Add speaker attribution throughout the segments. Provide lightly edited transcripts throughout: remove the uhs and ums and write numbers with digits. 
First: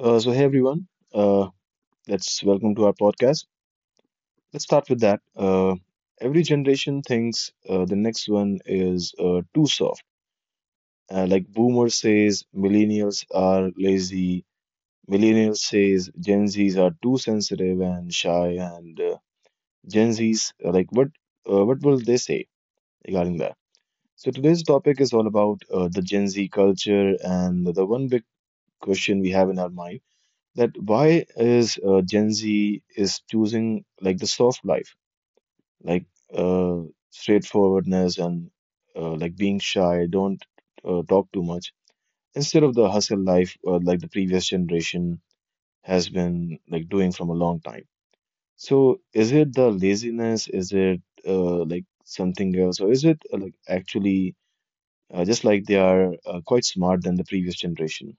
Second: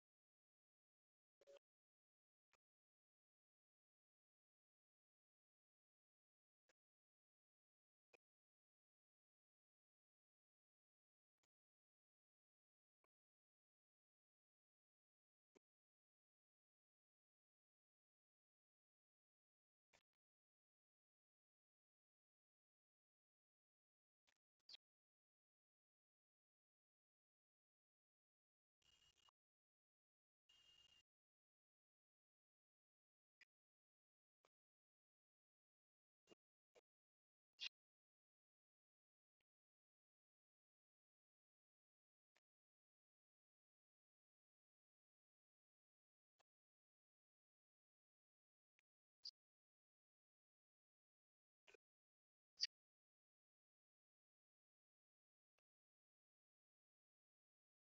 Speaker 1: So hey everyone, uh, let's welcome to our podcast. Let's start with that. Every generation thinks the next one is too soft. Like Boomer says, millennials are lazy. Millennials says Gen Zs are too sensitive and shy, and Gen Zs like what? What will they say regarding that? So today's topic is all about the Gen Z culture and the one big question we have in our mind that why is Gen Z is choosing like the soft life, like uh, straightforwardness and like being shy, don't talk too much, instead of the hustle life like the previous generation has been like doing from a long time. So is it the laziness? Is it like something else, or is it like actually just like they are quite smart than the previous generation?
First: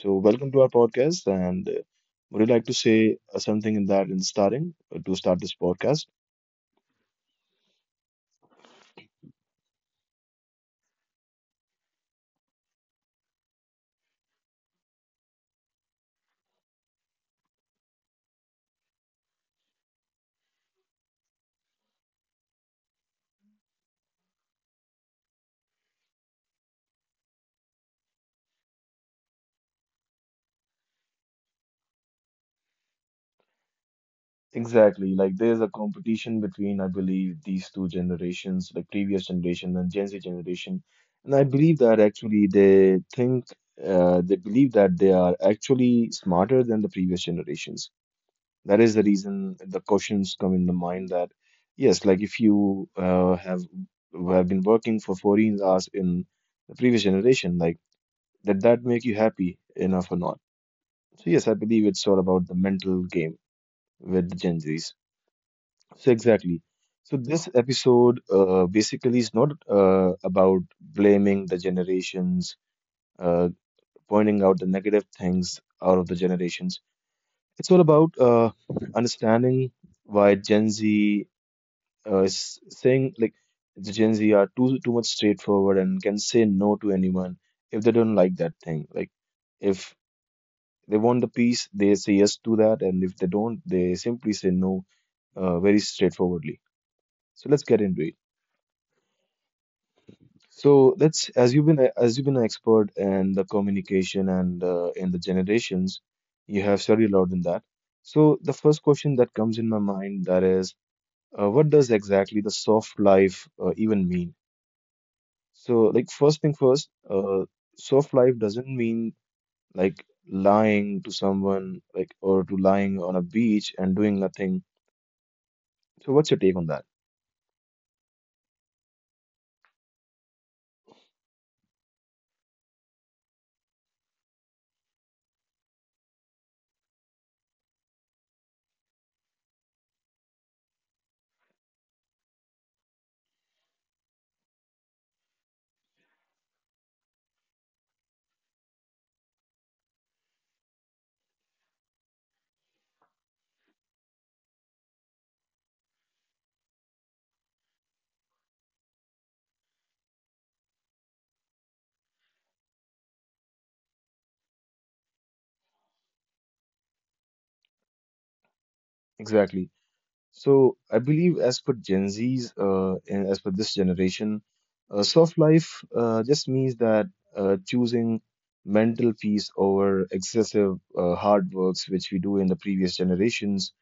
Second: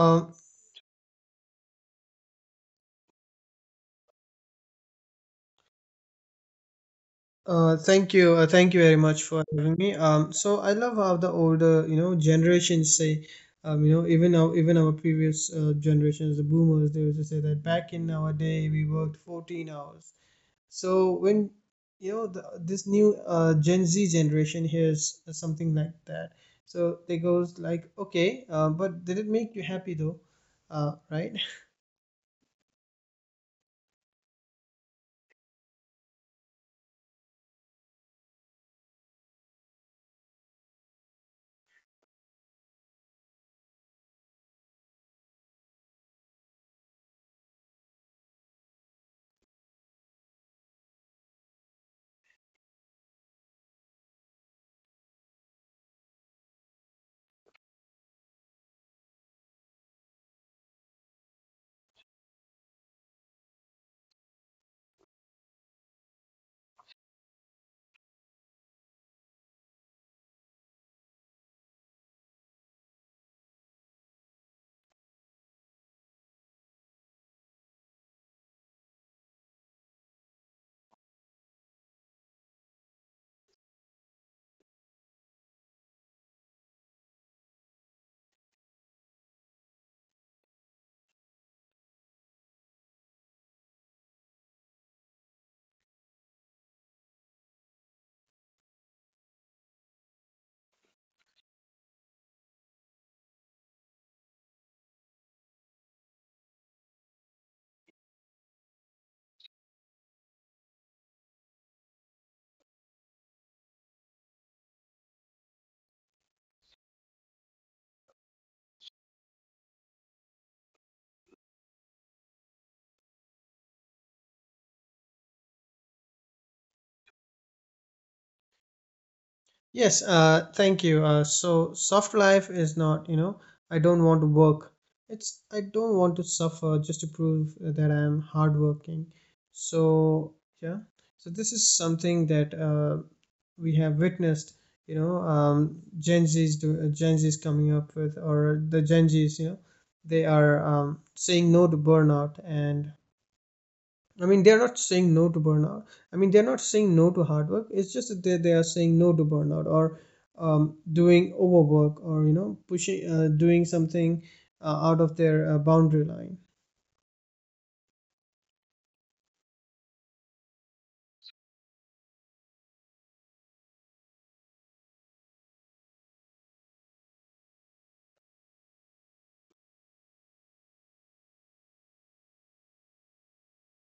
Speaker 1: So, welcome to our podcast. And would you like to say something in that, in starting to start this podcast?
Speaker 2: Thank you, thank you very much for having me. So I love how the older, you know, generations say, you know, even our previous generations, the boomers, they used to say that back in our day we worked 14 hours. So when you know this new Gen Z generation hears something like that, so they goes like, okay, but did it make you happy though? Right?
Speaker 1: Exactly. Like there's a competition between, I believe, these two generations, like previous generation and Gen Z generation. And I believe that actually they believe that they are actually smarter than the previous generations. That is the reason the questions come in the mind that, yes, like if you have been working for 14 hours in the previous generation, like did that make you happy enough or not? So yes, I believe it's all about the mental game with the Gen Zs. So exactly. So this episode basically is not about blaming the generations, uh, pointing out the negative things out of the generations. It's all about understanding why Gen Z is saying like the Gen Z are too much straightforward and can say no to anyone if they don't like that thing. Like if they want the peace, they say yes to that, and if they don't, they simply say no, very straightforwardly. So let's get into it. So let's, as you've been an expert in the communication and in the generations, you have studied a lot in that. So the first question that comes in my mind that is, what does exactly the soft life even mean? So like first thing first, soft life doesn't mean like lying to someone like or to lying on a beach and doing nothing. So, what's your take on that?
Speaker 2: Yes, thank you. So soft life is not, you know, I don't want to work. It's I don't want to suffer just to prove that I'm hardworking. So yeah, so this is something that we have witnessed. You know, Gen Z's coming up with, or the Gen Z's, you know, they are saying no to burnout and I mean, they're not saying no to burnout. I mean, they're not saying no to hard work. It's just that they are saying no to burnout or doing overwork or, you know, doing something out of their boundary line.
Speaker 1: Exactly. So, I believe as per Gen Z's, and as per this generation, soft life just means that choosing mental peace over excessive hard works, which we do in the previous generations,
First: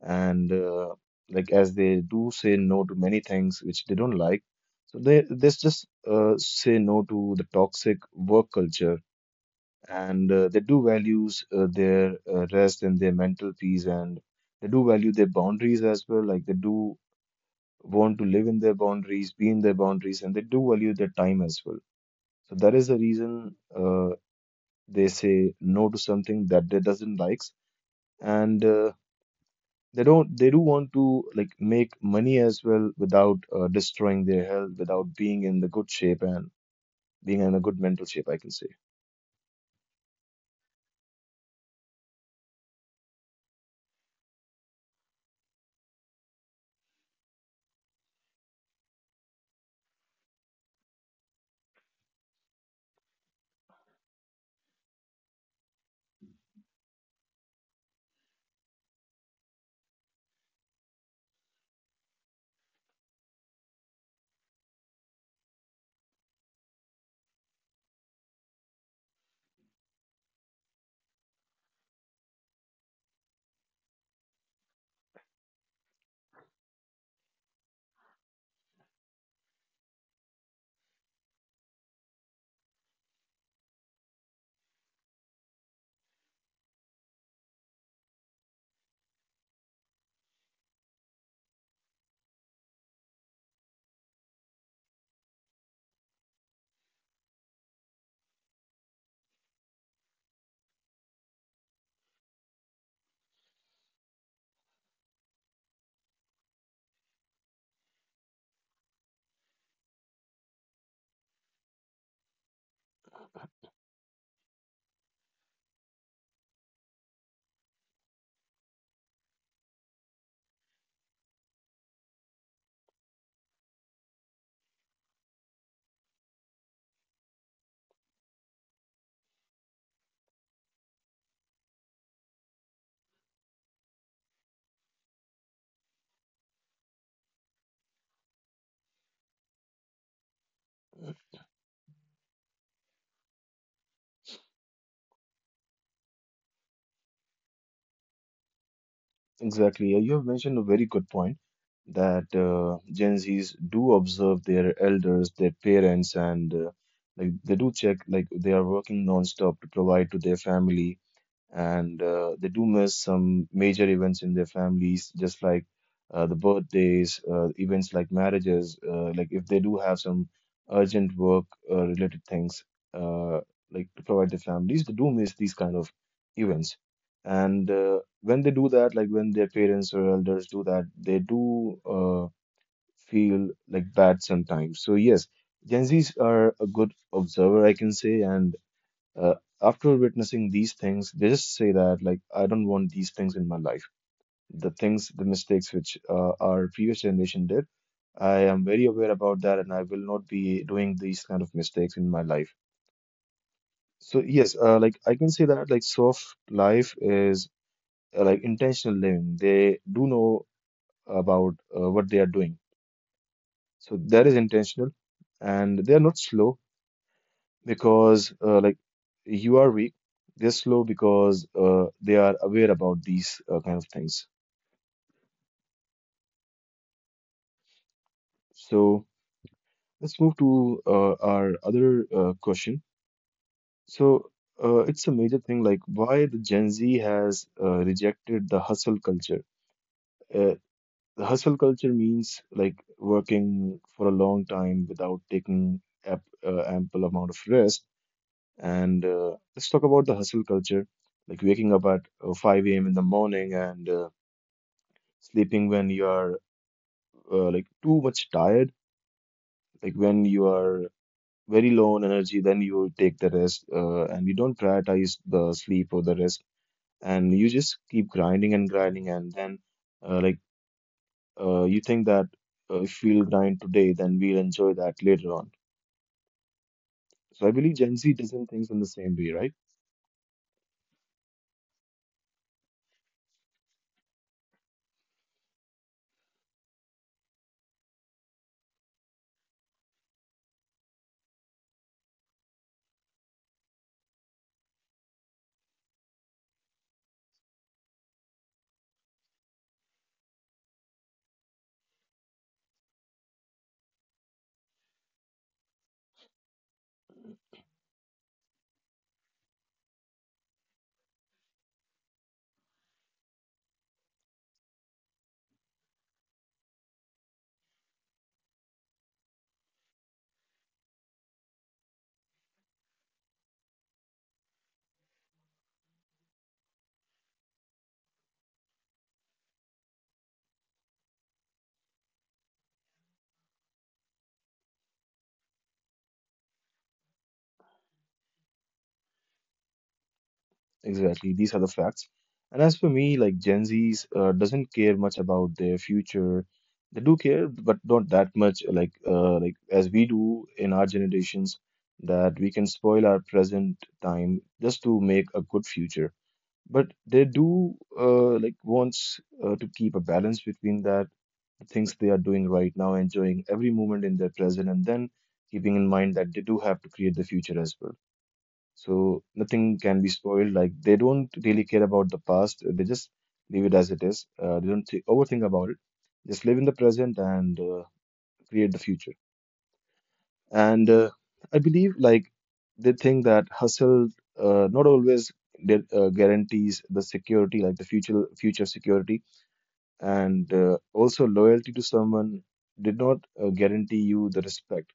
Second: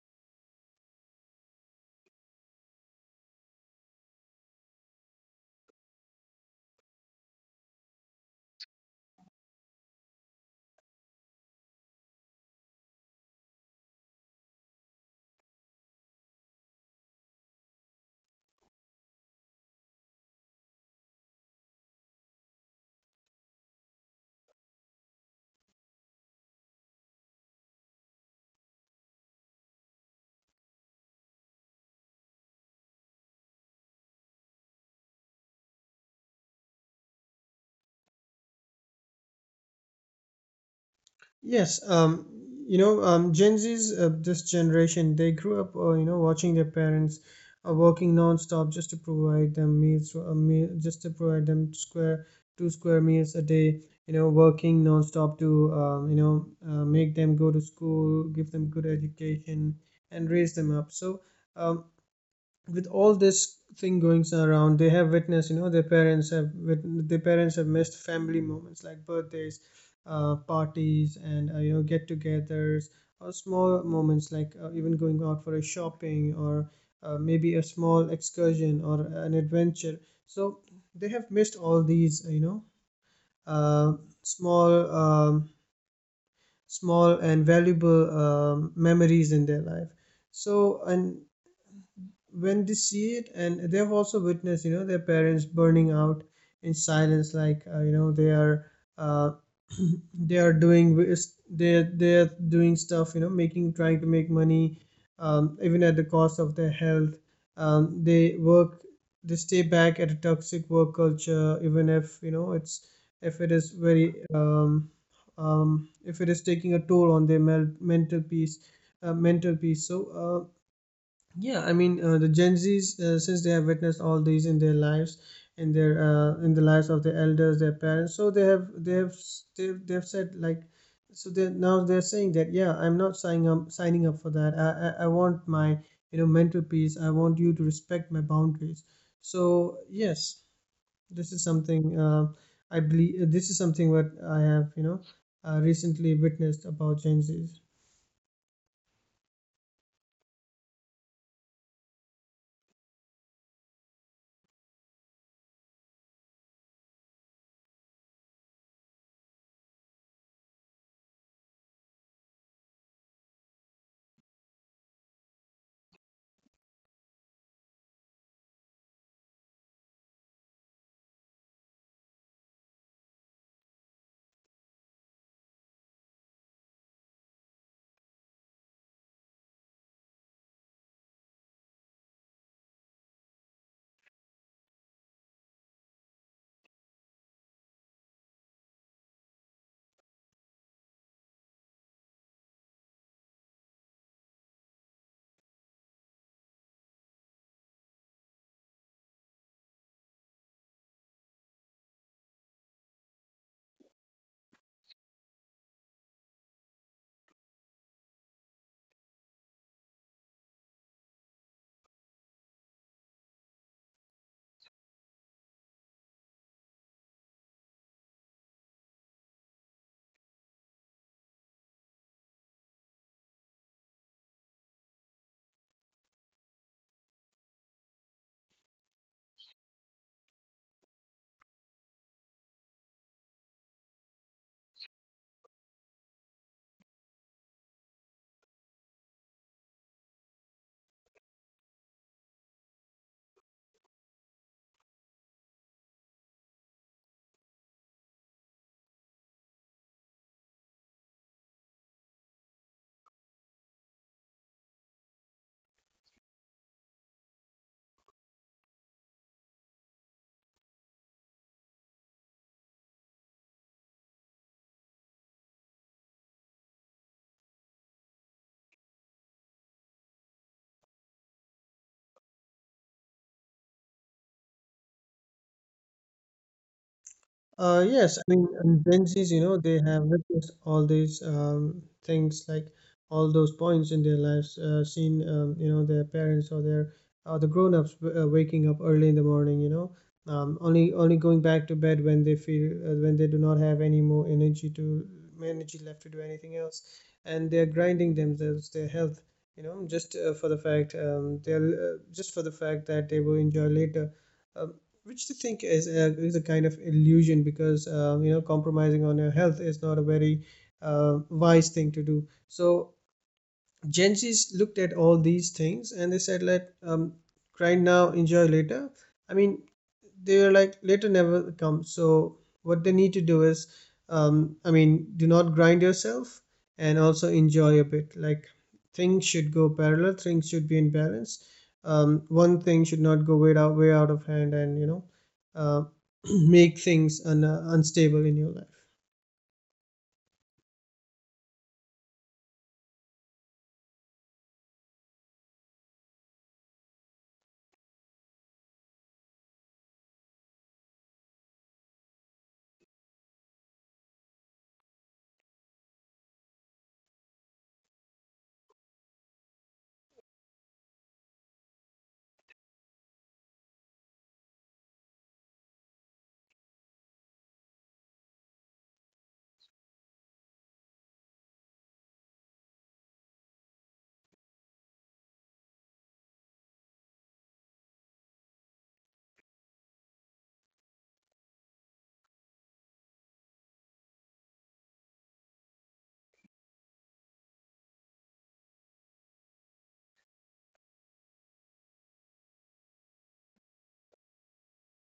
Speaker 1: and like as they do say no to many things which they don't like, so they just say no to the toxic work culture and they do values their rest and their mental peace, and they do value their boundaries as well, like they do want to live in their boundaries, be in their boundaries, and they do value their time as well. So that is the reason they say no to something that they doesn't likes, and they don't they do want to like make money as well without destroying their health, without being in the good shape and being in a good mental shape, I can say.
Speaker 2: Yes, you know, Gen Z's this generation, they grew up, you know, watching their parents working non-stop just to provide them just to provide them square two square meals a day. You know, working non-stop to, you know, make them go to school, give them good education, and raise them up. So, um, with all this thing going around, they have witnessed, you know, their parents have missed family moments like birthdays, parties, and, you know, get-togethers, or small moments like even going out for a shopping or maybe a small excursion or an adventure. So they have missed all these, you know, uh, small um, small and valuable memories in their life. So, and when they see it, and they have also witnessed, you know, their parents burning out in silence. Like you know, they are uh, they are doing wi- they they're doing stuff, you know, making, trying to make money, even at the cost of their health. Um, they work, they stay back at a toxic work culture even if, you know, it's if it is very if it is taking a toll on their mental peace, mental peace so yeah, I mean the Gen Zs, since they have witnessed all these in their lives, in their in the lives of their elders, their parents, so they've said like, so they now they're saying that yeah, I'm not signing up for that. I want my, you know, mental peace. I want you to respect my boundaries. So yes, this is something I believe. This is something what I have, you know, recently witnessed about Gen Zs.
Speaker 1: Exactly. You have mentioned a very good point that Gen Zs do observe their elders, their parents, and like they do check like they are working non-stop to provide to their family, and they do miss some major events in their families, just like the birthdays, events like marriages, like if they do have some urgent work related things, uh, like to provide their families, they do miss these kind of events. And when they do that, like when their parents or elders do that, they do feel like bad sometimes. So yes, Gen Zs are a good observer, I can say, and uh, after witnessing these things, they just say that, like, I don't want these things in my life. The mistakes which our previous generation did, I am very aware about that, and I will not be doing these kind of mistakes in my life. So yes, like I can say that like soft life is like intentional living. They do know about what they are doing, so that is intentional, and they are not slow. Because like you are weak, they're slow because they are aware about these kind of things. So let's move to our other question. So it's a major thing like why the Gen Z has rejected the hustle culture. uh, the hustle culture means like working for a long time without taking ample amount of rest. And let's talk about the hustle culture, like waking up at 5 a.m. in the morning and sleeping when you are like too much tired, like when you are very low on energy, then you take the rest and you don't prioritize the sleep or the rest, and you just keep grinding and grinding, and then uh, like you think that if we'll grind today, then we'll enjoy that later on. So I believe
Speaker 2: Uh,
Speaker 1: Gen Z
Speaker 2: yes, I mean,
Speaker 1: doesn't think in the
Speaker 2: Gen
Speaker 1: same
Speaker 2: Zs,
Speaker 1: way,
Speaker 2: you know,
Speaker 1: right?
Speaker 2: they have witnessed all these things, like all those points in their lives, seen, you know, their parents or their or the grown-ups waking up early in the morning, you know, only going back to bed when they feel when they do not have any more energy left to do anything else, and they're grinding themselves, their health, you know, just for the fact they'll just for the fact that they will enjoy later. Um, which I think is is a kind of illusion, because you know, compromising on your health is not a very wise thing to do. So Gen Z's looked at all these things and they said, "Let cry now, enjoy later." I mean, they were like, "Later never comes." So what they need to do is, I mean, do not grind yourself and also enjoy a bit. Like things should go parallel, things should be in balance. One thing should not go way out of hand, and you know, uh, make things unstable in your life.
Speaker 1: Exactly, these are the facts. And as for me, like Gen Zs doesn't care much about their future. They do care, but not that much, like as we do in our generations, that we can spoil our present time just to make a good future. But they do like wants to keep a balance between that, the things they are doing right now, enjoying every moment in their present, and then keeping in mind that they do have to create the future as well. So nothing can be spoiled. Like they don't really care about the past. They just leave it as it is. They don't thi- overthink about it. Just live in the present and create the future. And I believe like they think that hustle not always guarantees the security, like the future security, and also loyalty to someone did not guarantee you the respect.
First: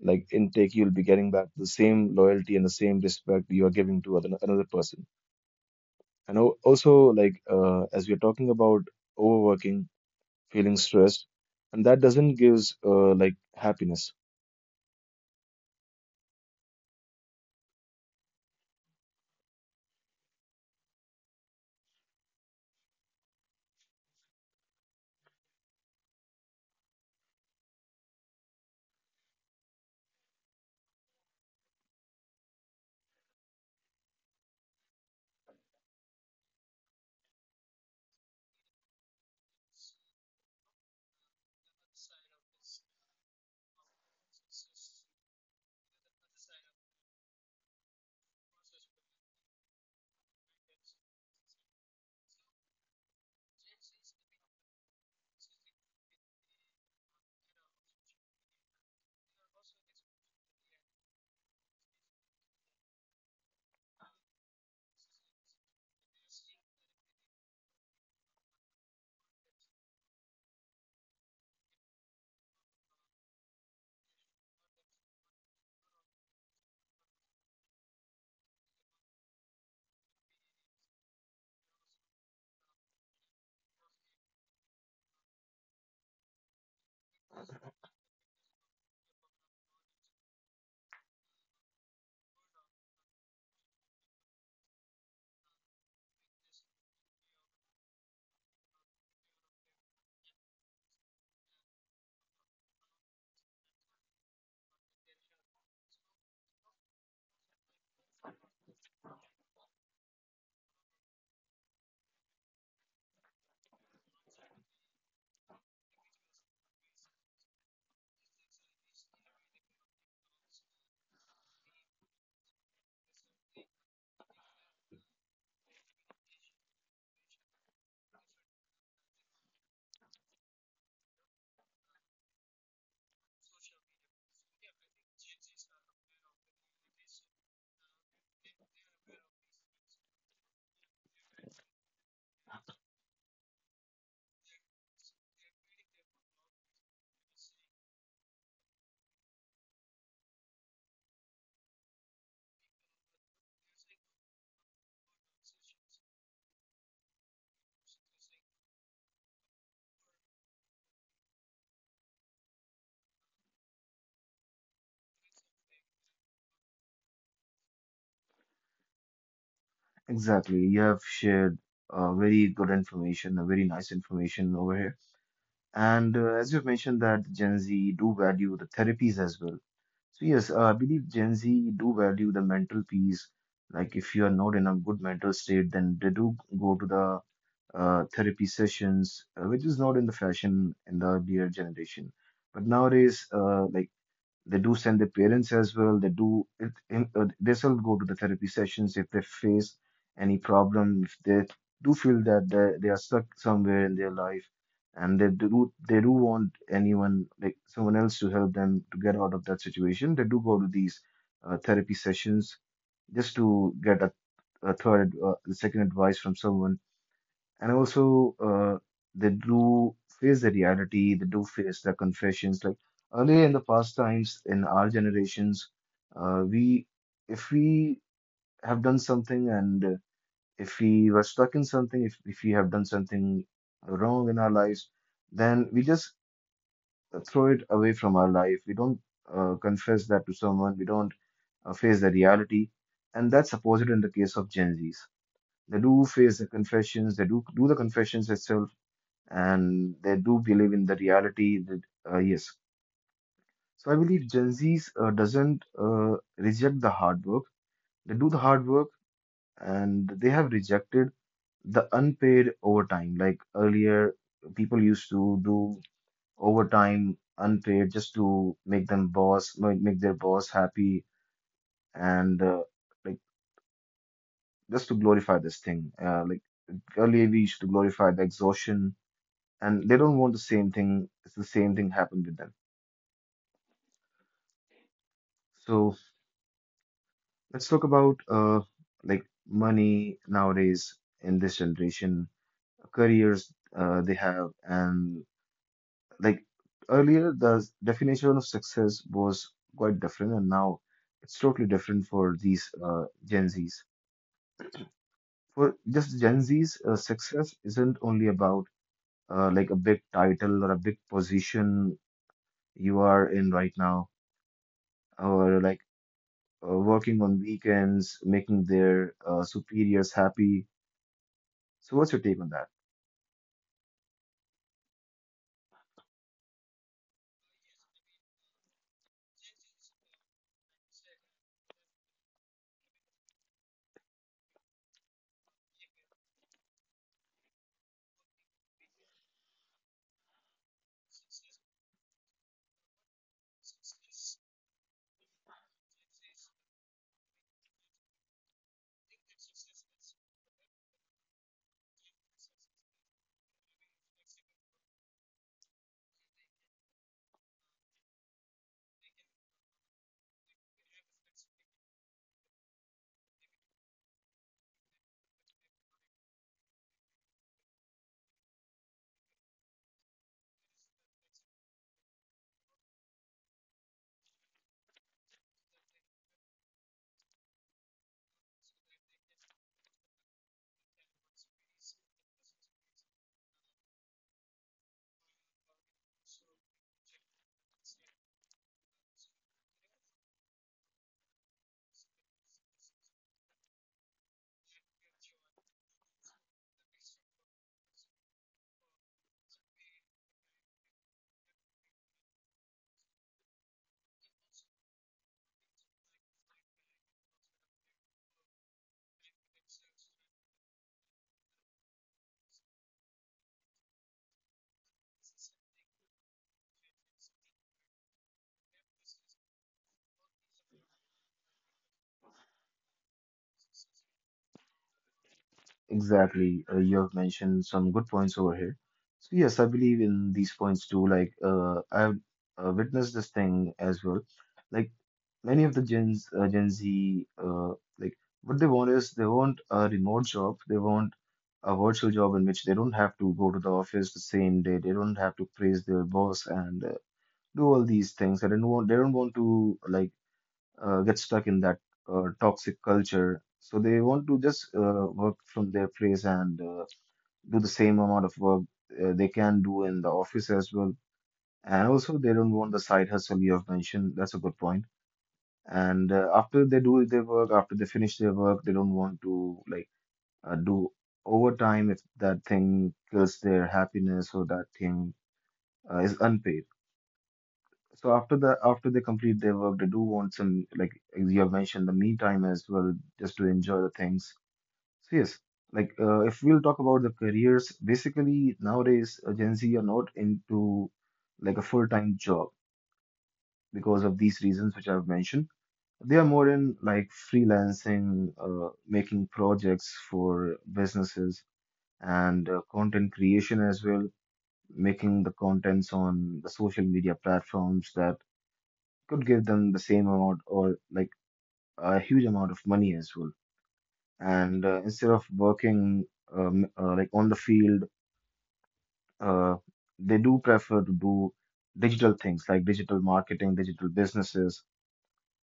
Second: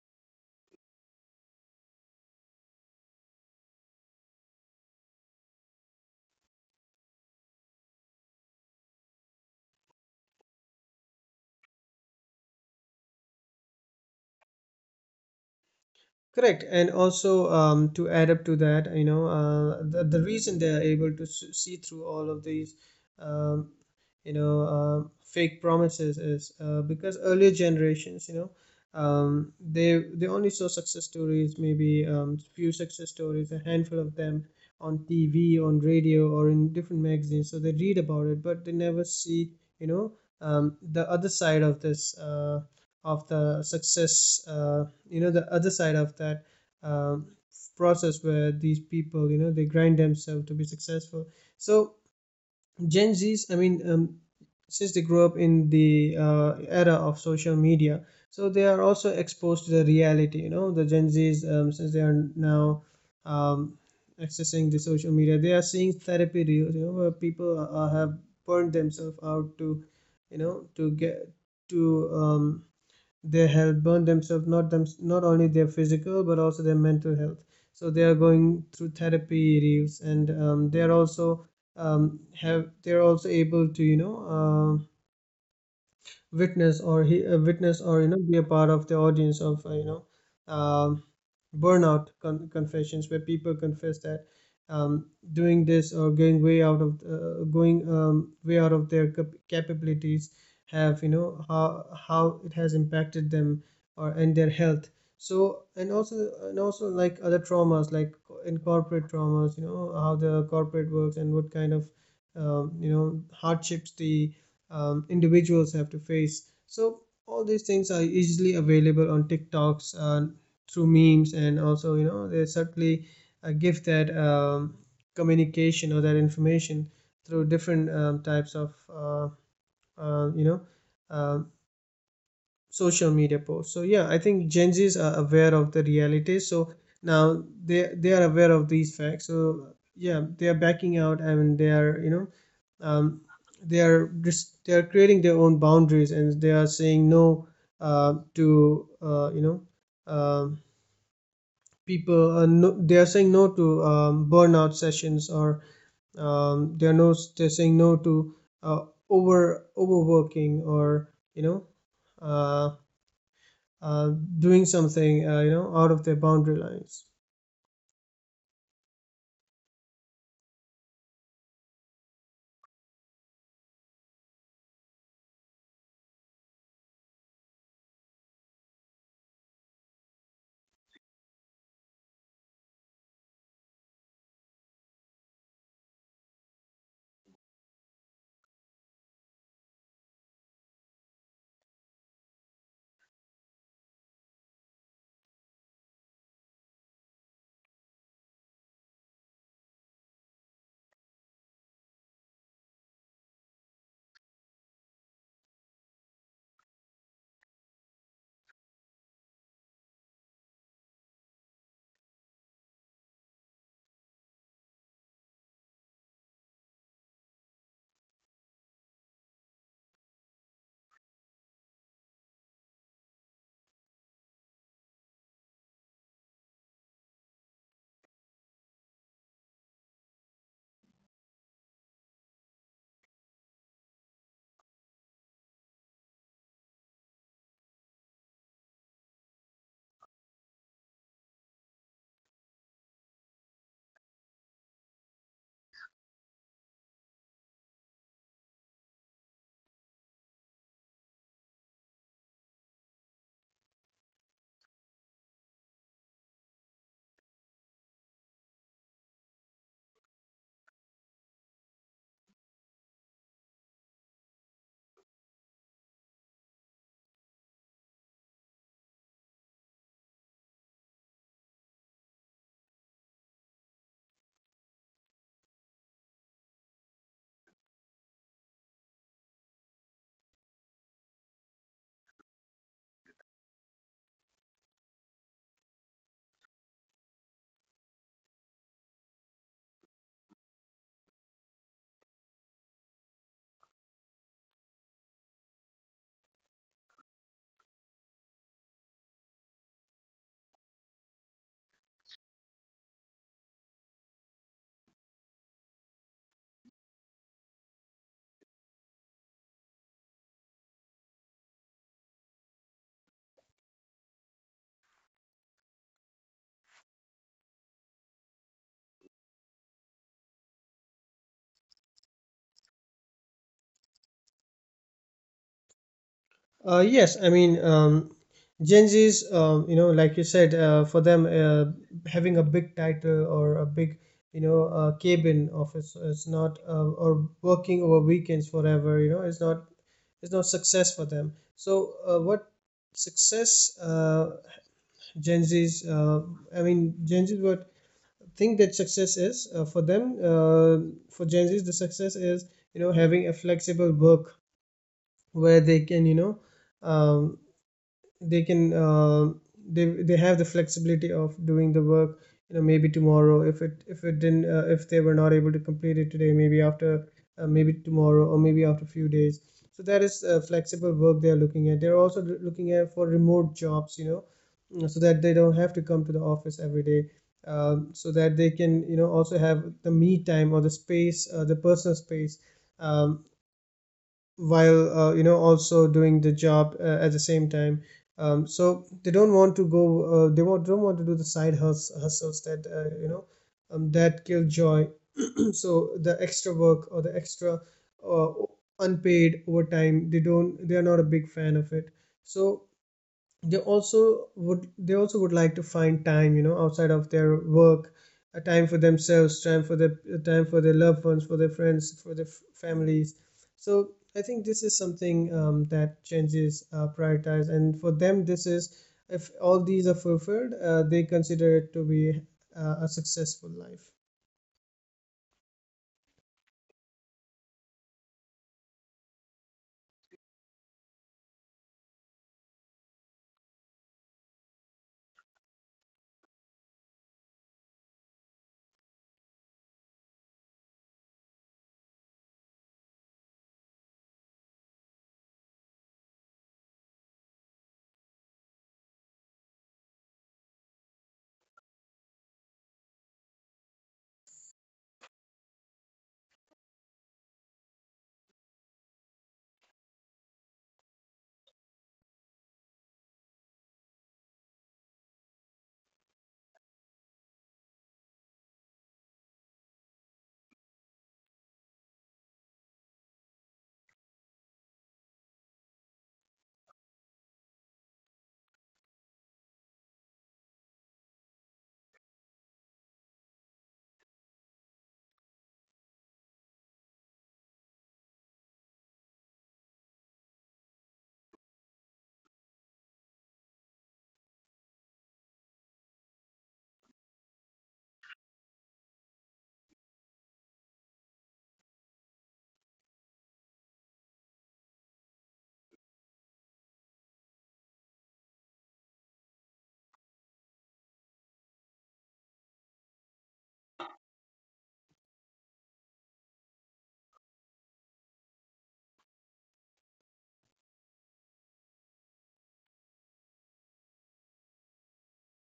Speaker 1: Like intake, you'll be getting back the same loyalty and the same respect you are giving to another person. And also, like as we're talking about overworking, feeling stressed, and that doesn't gives like happiness.
Speaker 2: Correct, and also to add up to that, you know, the reason they are able to see through all of these um, you know, fake promises is because earlier generations, you know, they only saw success stories, maybe few success stories, a handful of them, on TV, on radio, or in different magazines, so they read about it, but they never see, you know, the other side of this of the success, you know, the other side of that um, process where these people, you know, they grind themselves to be successful. So Gen Zs, I mean, since they grew up in the era of social media, so they are also exposed to the reality. You know, the Gen Z's since they are now um, accessing the social media, they are seeing therapy reels, you know, where people have burned themselves out to, you know, to get to their health, burned themselves, not only their physical but also their mental health. So they are going through therapy reels, and they are also have they're also able to, you know, witness or, you know, be a part of the audience of, you know, um, burnout confessions, where people confess that doing this or going way out of their capabilities, have, you know, how it has impacted them or and their health. So, and also, and also like other traumas, like in corporate traumas, you know, how the corporate works and what kind of you know, hardships the individuals have to face. So all these things are easily available on TikToks, through memes, and also, you know, they certainly give that communication or that information through different types of you know, uh, social media posts. So yeah, I think Gen Zs are aware of the reality. So now they are aware of these facts. So yeah, they are backing out, and they are, you know, um, they are just they are creating their own boundaries, and they are saying no, to you know, um, people. No, they are saying no to burnout sessions, or they're saying no to uh, overworking, or you know. Uh, uh, Doing something you know, out of their boundary lines.
Speaker 1: Exactly. You have shared very good information, a very nice information over here. And as you've mentioned that Gen Z do value the therapies as well. So yes, I believe Gen Z do value the mental peace. Like if you are not in a good mental state, then they do go to the therapy sessions, which is not in the fashion in the earlier generation. But nowadays, like they do send their parents as well. They do it, they still go to the therapy sessions if they face any problem, if they do feel that they are stuck somewhere in their life, and they do want anyone like someone else to help them to get out of that situation. They do go to these therapy sessions just to get a second advice from someone. And also they do face the reality, they do face the confessions. Like earlier in the past times in our generations, we, if we have done something, and if we were stuck in something, if we have done something wrong in our lives, then we just throw it away from our life. We don't confess that to someone, we don't face the reality. And that's opposite in the case of Gen Z's. They do face the confessions, they do do the confessions itself, and they do believe in the reality that yes. So I believe Gen Z's doesn't reject the hard work. They do the hard work, and they have rejected the unpaid overtime. Like earlier, people used to do overtime unpaid just to make them boss, make their boss happy. And like just to glorify this thing, like earlier we used to glorify the exhaustion, and they don't want the same thing. It's the same thing happened with them. So let's talk about like money nowadays in this generation, careers they have, and like earlier, the definition of success was quite different, and now it's totally different for these Gen Zs. For just Gen Zs, success isn't only about like a big title or a big position you are in right now, or like working on weekends, making their superiors happy. So, what's your take on that?
Speaker 2: Yes, I mean, Gen Z's, you know, like you said, for them, having a big title or a big, you know, cabin office is not, or working over weekends forever, you know, is not success for them. So, what success, Gen Zs, uh, I mean, Gen Zs, what think that success is for them. For Gen Zs, the success is, you know, having a flexible work where they can, you know, um, they can uh, they have the flexibility of doing the work, you know. Maybe tomorrow, if it didn't, if they were not able to complete it today, maybe after maybe tomorrow, or maybe after a few days. So that is flexible work they are looking at. They're also looking at for remote jobs, you know, mm, so that they don't have to come to the office every day, so that they can, you know, also have the me time or the space, the personal space, um, while you know, also doing the job at the same time. Um, so they don't want to go, don't want to do the side hustles that, you know, that kill joy. So the extra work, or the extra uh, unpaid overtime, they are not a big fan of it. So they also would like to find time, you know, outside of their work, a time for themselves, time for their loved ones, for their friends, for their families. So I think this is something that changes prioritize, and for them, this is, if all these are fulfilled, they consider it to be a successful life.
Speaker 1: Exactly. You have mentioned some good points over here. So yes, I believe in these points too. Like I've witnessed this thing as well. Like many of the Gen Z, like what they want is they want a remote job. They want a virtual job in which they don't have to go to the office the same day. They don't have to praise their boss and do all these things. I don't want. They don't want to like get stuck in that toxic culture. So they want to just work from their place and do the same amount of work they can do in the office as well. And also, they don't want the side hustle you have mentioned. That's a good point. And after they do their work, after they finish their work, they don't want to like do overtime if that thing kills their happiness or that thing is unpaid. So after the after they complete their work, they do want some like, you have mentioned the me time as well, just to enjoy the things. So yes, like if we'll talk about the careers, basically nowadays Gen Z are not into like a full-time job because of these reasons which I've mentioned. They are more in like freelancing, making projects for businesses and content creation as well, making the contents on the social media platforms that could give them the same amount or like a huge amount of money as well. And instead of working like on the field, uh, they do prefer to do digital things like digital marketing, digital businesses,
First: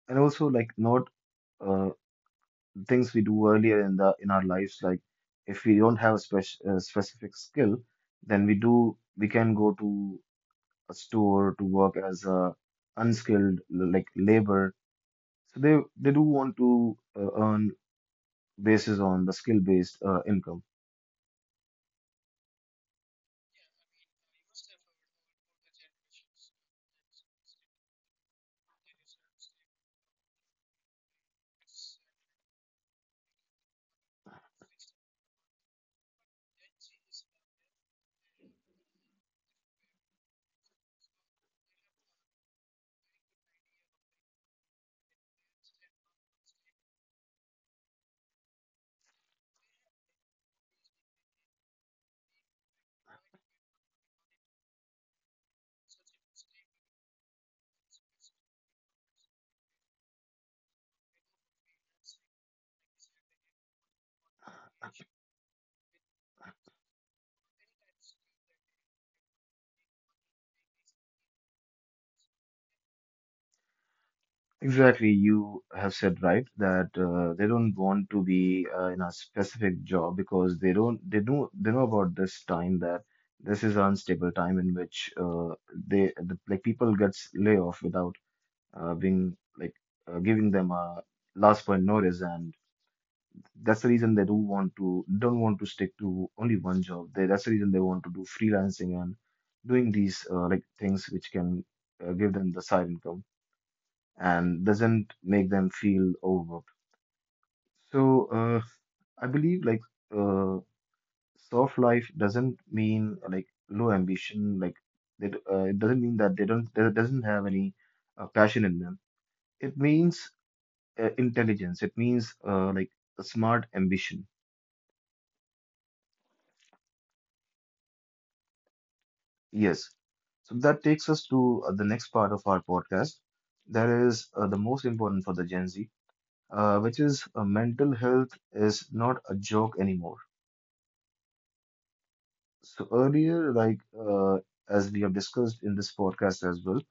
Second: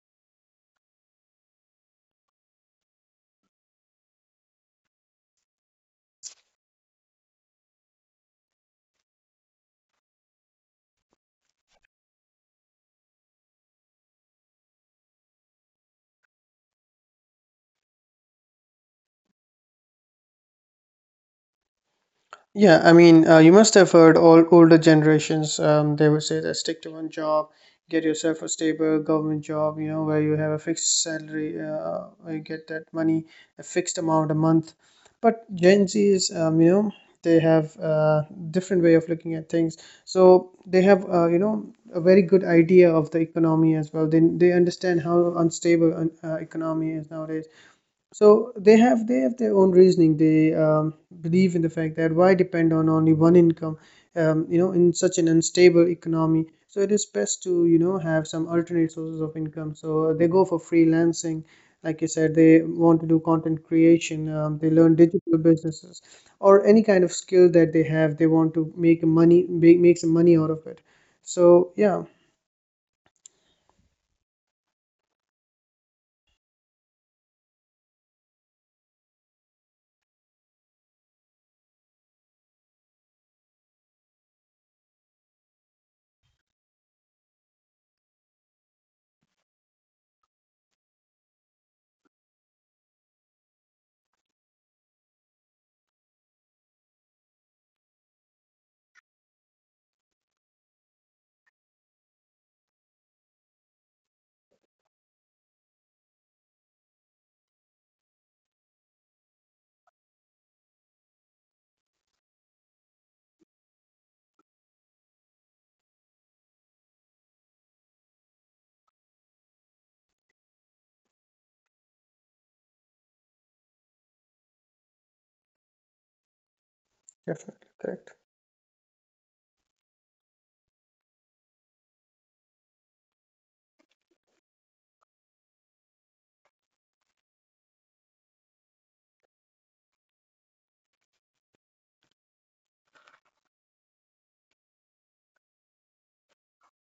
Speaker 1: and also like not uh, things we do earlier in the in our lives. Like if we don't have a specific skill, then we can go to a store to work as a unskilled like labor. So they do want to earn basis on the skill based income.
Speaker 2: Yeah, I mean, you must have heard all older generations, they would say that stick to one job, get yourself a stable government job, you know, where you have a fixed salary, where you get that money, a fixed amount a month. But Gen Zs, you know, they have a different way of looking at things. So they have, you know, a very good idea of the economy as well. They understand how unstable an economy is nowadays, so they have their own reasoning. They believe in the fact that why depend on only one income, you know, in such an unstable economy. So it is best to, you know, have some alternate sources of income. So they go for freelancing, like you said. They want to do content creation. They learn digital businesses or any kind of skill that they have. They want to make money, make some money out of it. So yeah,
Speaker 1: Exactly, you have said right that they don't want to be in a specific job because they don't they know, they know about this time that this is an unstable time in which like people gets lay off without being like giving them a last point notice, and that's the reason they do want to don't want to stick to only one job. That's the reason they want to do freelancing and doing these like things which can give them the side income and doesn't make them feel overwhelmed. So I believe uh, soft life doesn't mean like low ambition. Like it doesn't mean that they doesn't have any passion in them. It means intelligence. It means like a smart ambition.
Speaker 2: definitely correct.
Speaker 1: Yes. So that takes us to the next part of our podcast. That is the most important for the Gen Z, which is mental health is not a joke anymore. So earlier, as we have discussed in this podcast as well,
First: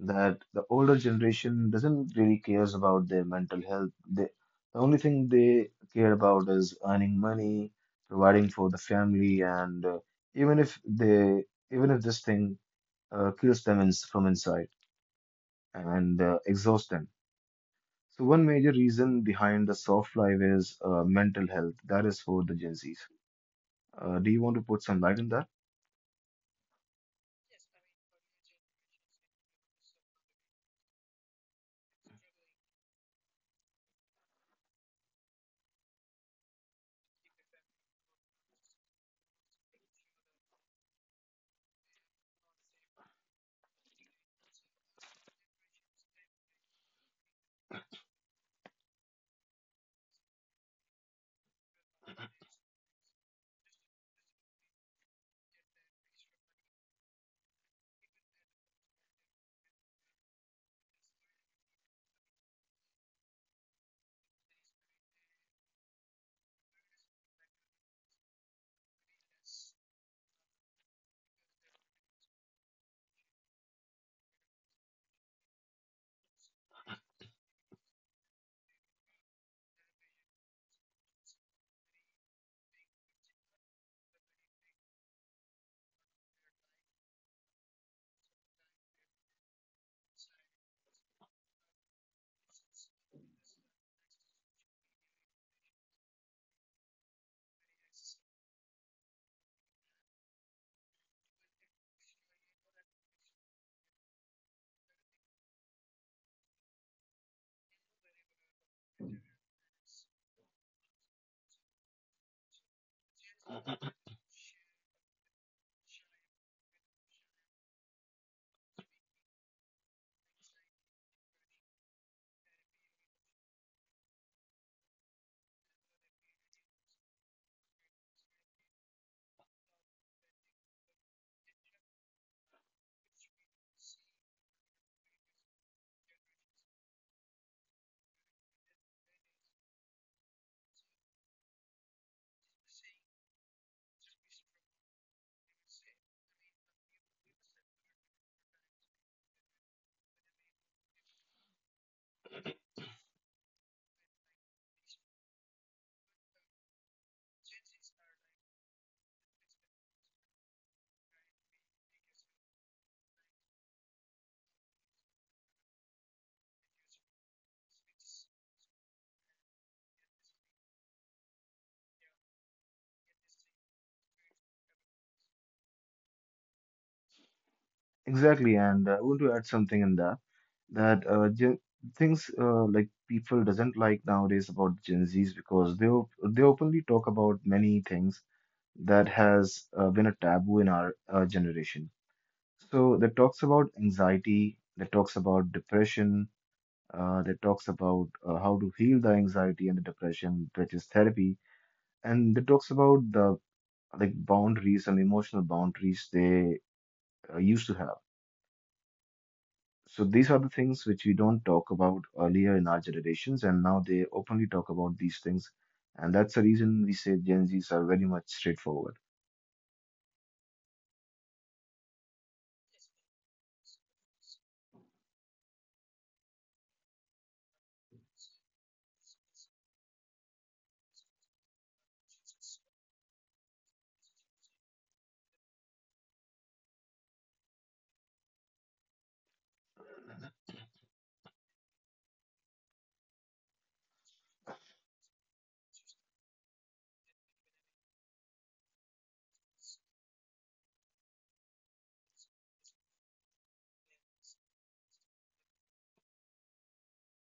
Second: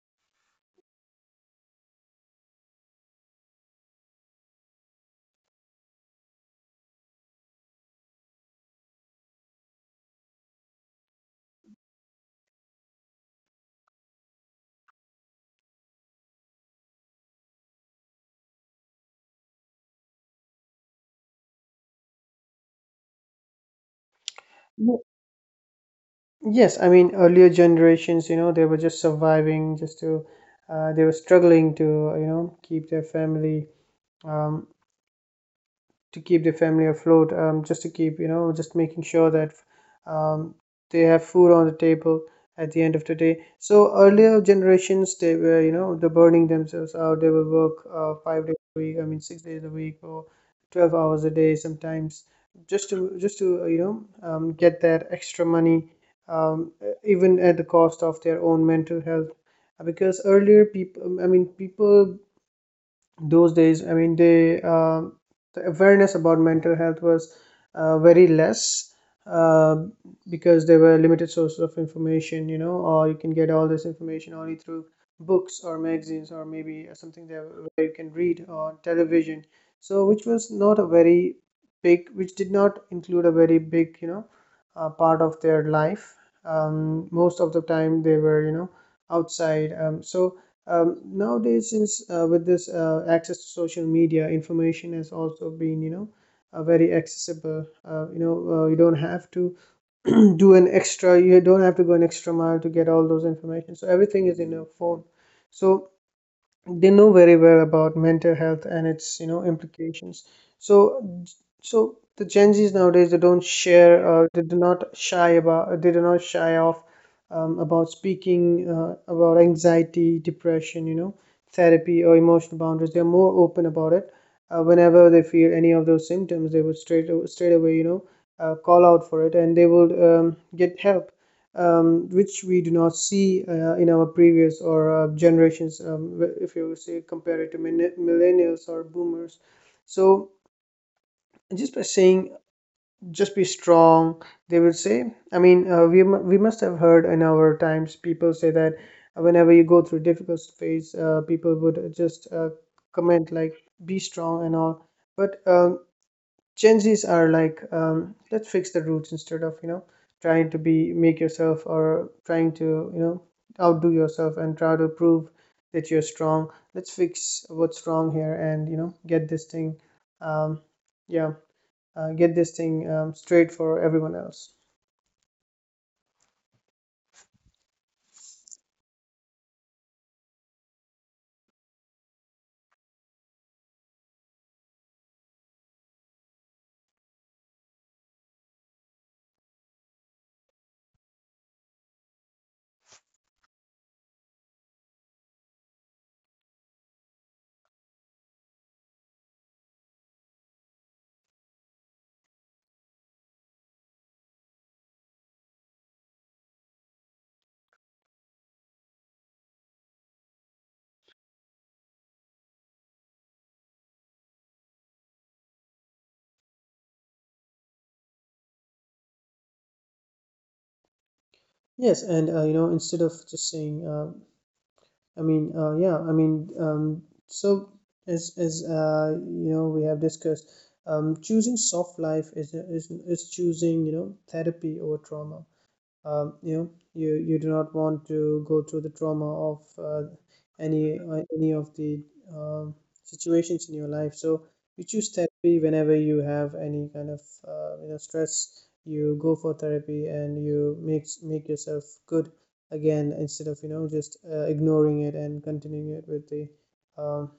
Speaker 1: that the older generation doesn't really cares about their mental health. They, the only thing they care about is earning money, providing for the family, and even if they, even if this thing kills them in, from inside, and exhausts them. So one major reason behind the soft life is mental health. That is for the Gen Zs. Do you want to put some light on that?
Speaker 2: Yes, I mean earlier generations, you know, they were just surviving, they were struggling to, you know, keep their family. Um, to keep their family afloat, just to keep, you know, just making sure that um, they have food on the table at the end of the day. So earlier generations, they were, you know, they're burning themselves out. They will work 5 days a week. I mean, 6 days a week or 12 hours a day sometimes, just to you know, get that extra money, even at the cost of their own mental health. Because earlier people, those days, I mean, the awareness about mental health was very less, uh, because there were limited sources of information, you know, or you can get all this information only through books or magazines or maybe something that, where you can read on television, so which was not a very big, which did not include a very big, you know, part of their life. Most of the time they were, you know, outside. So nowadays, since with this access to social media, information has also been, you know, very accessible. You know, you don't have to do an extra, you don't have to go an extra mile to get all those information, so everything is in your phone. So they know very well about mental health and its, you know, implications. So so the Gen Z's nowadays, they don't share, they do not shy about, they do not shy off, about speaking about anxiety, depression, you know, therapy, or emotional boundaries. They're more open about it. Whenever they feel any of those symptoms, they would straight away, you know, call out for it, and they would, get help, which we do not see in our previous or generations, if you say compare it to millennials or boomers. So, just by saying, just be strong, they will say. I mean, we must have heard in our times people say that whenever you go through difficult phase, people would just comment like, "Be strong" and all. But Gen Zs are like, let's fix the roots instead of, you know, trying to be make yourself or trying to, you know, outdo yourself and try to prove that you're strong. Let's fix what's wrong here and, you know, get this thing, um, yeah, get this thing straight for everyone else.
Speaker 1: Exactly, and I want to add something in that. That gen things, like people doesn't like nowadays about Gen Zs because they openly talk about many things that has been a taboo in our generation. So that talks about anxiety, that talks about depression, that talks about how to heal the anxiety and the depression, which is therapy, and that talks about the like boundaries and emotional boundaries they used to have. So these are the things which we don't talk about earlier in our generations, and now they openly talk about these things. And that's the reason we say Gen Zs are very much straightforward.
Speaker 2: Yes, and you know, instead of just saying so, as you know, we have discussed, choosing soft life is choosing, you know, therapy over trauma. You know, you do not want to go through the trauma of any of the um, situations in your life, so you choose therapy. Whenever you have any kind of you know, stress, you go for therapy and you make yourself good again, instead of, you know, just ignoring it and continuing it with the um,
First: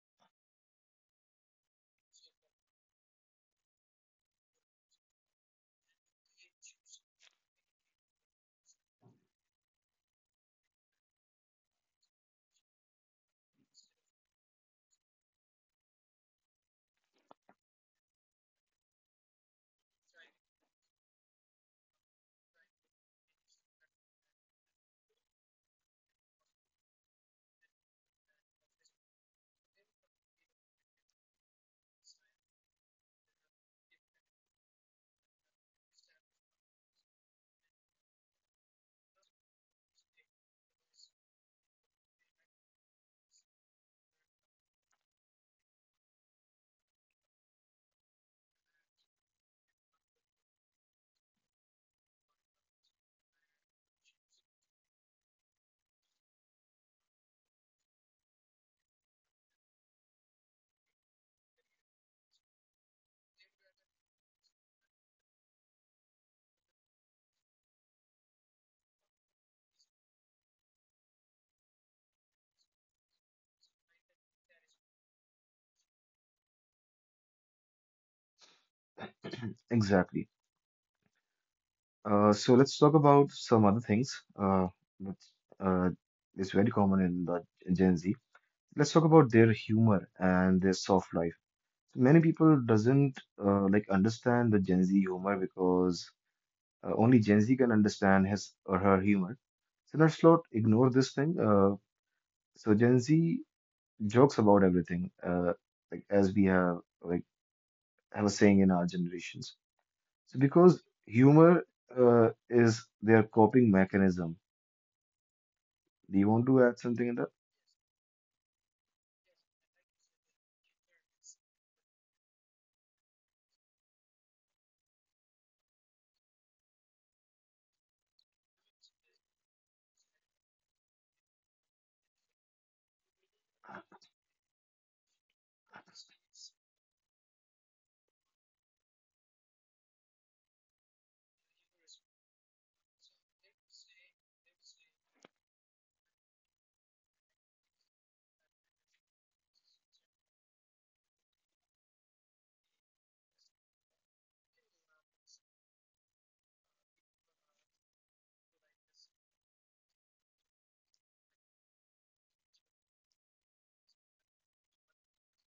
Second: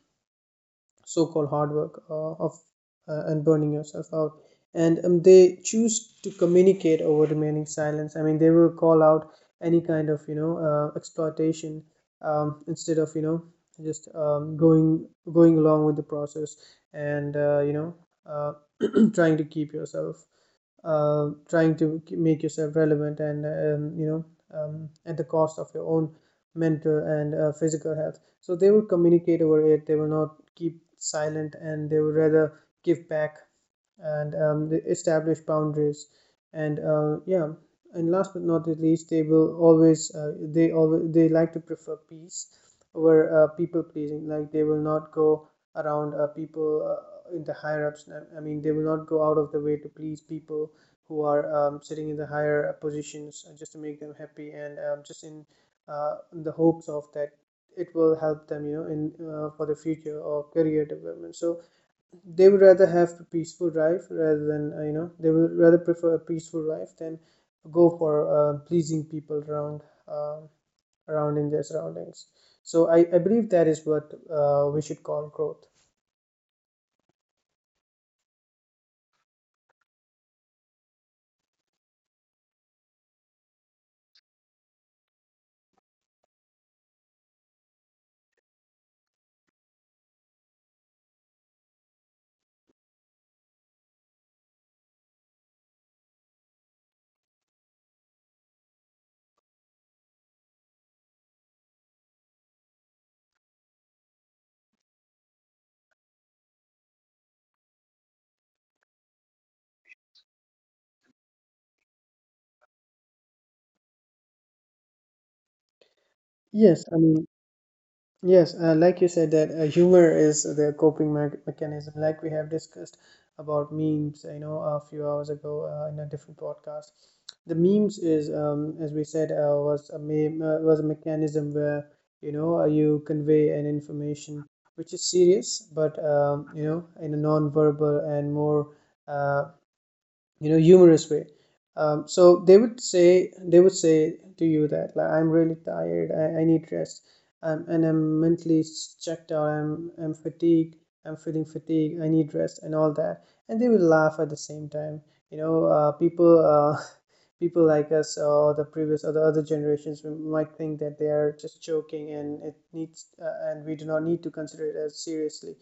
Speaker 2: so-called hard work, of and burning yourself out. And they choose to communicate over remaining silence. I mean, they will call out any kind of, you know, exploitation, instead of, you know, just going, going along with the process and, uh, trying to keep yourself, trying to make yourself relevant and, you know, at the cost of your own mental and physical health. So they will communicate over it, they will not keep silent, and they would rather give back. And they establish boundaries. And yeah, and last but not least, they will always, they always, they like to prefer peace over people pleasing. Like they will not go around people in the higher ups. I mean, they will not go out of the way to please people who are, sitting in the higher positions just to make them happy and, in the hopes of that it will help them, you know, in for the future or career development. So they would rather have a peaceful life rather than, they would rather prefer a peaceful life than go for pleasing people around, uh, around in their surroundings. So I believe that is what we should call growth.
Speaker 1: Exactly. So let's talk about some other things which uh, is very common in the Gen Z. Let's talk about their humor and their soft life. Many people doesn't like understand the Gen Z humor because only Gen Z can understand his or her humor. So let's not ignore this thing. So Gen Z jokes about everything, like as we have a saying in our generations. So because humor is their coping mechanism. Do you want to
Speaker 2: yes
Speaker 1: add
Speaker 2: i
Speaker 1: something in
Speaker 2: mean
Speaker 1: that?
Speaker 2: Yes, like you said, that humor is the coping me mechanism. Like we have discussed about memes, you know, a few hours ago in a different podcast. The memes is, as we said, was a meme, was a mechanism where, you know, you convey an information which is serious, but, you know, in a non-verbal and more, uh, you know, humorous way. So they would say, they would say to you that, like, I'm really tired, I need rest, and I'm mentally checked out, I'm fatigued, I'm feeling fatigued, I need rest and all that, and they will laugh at the same time, you know. People people like us or the previous or the other generations, we might think that they are just joking, and it needs, and we do not need to consider it as seriously,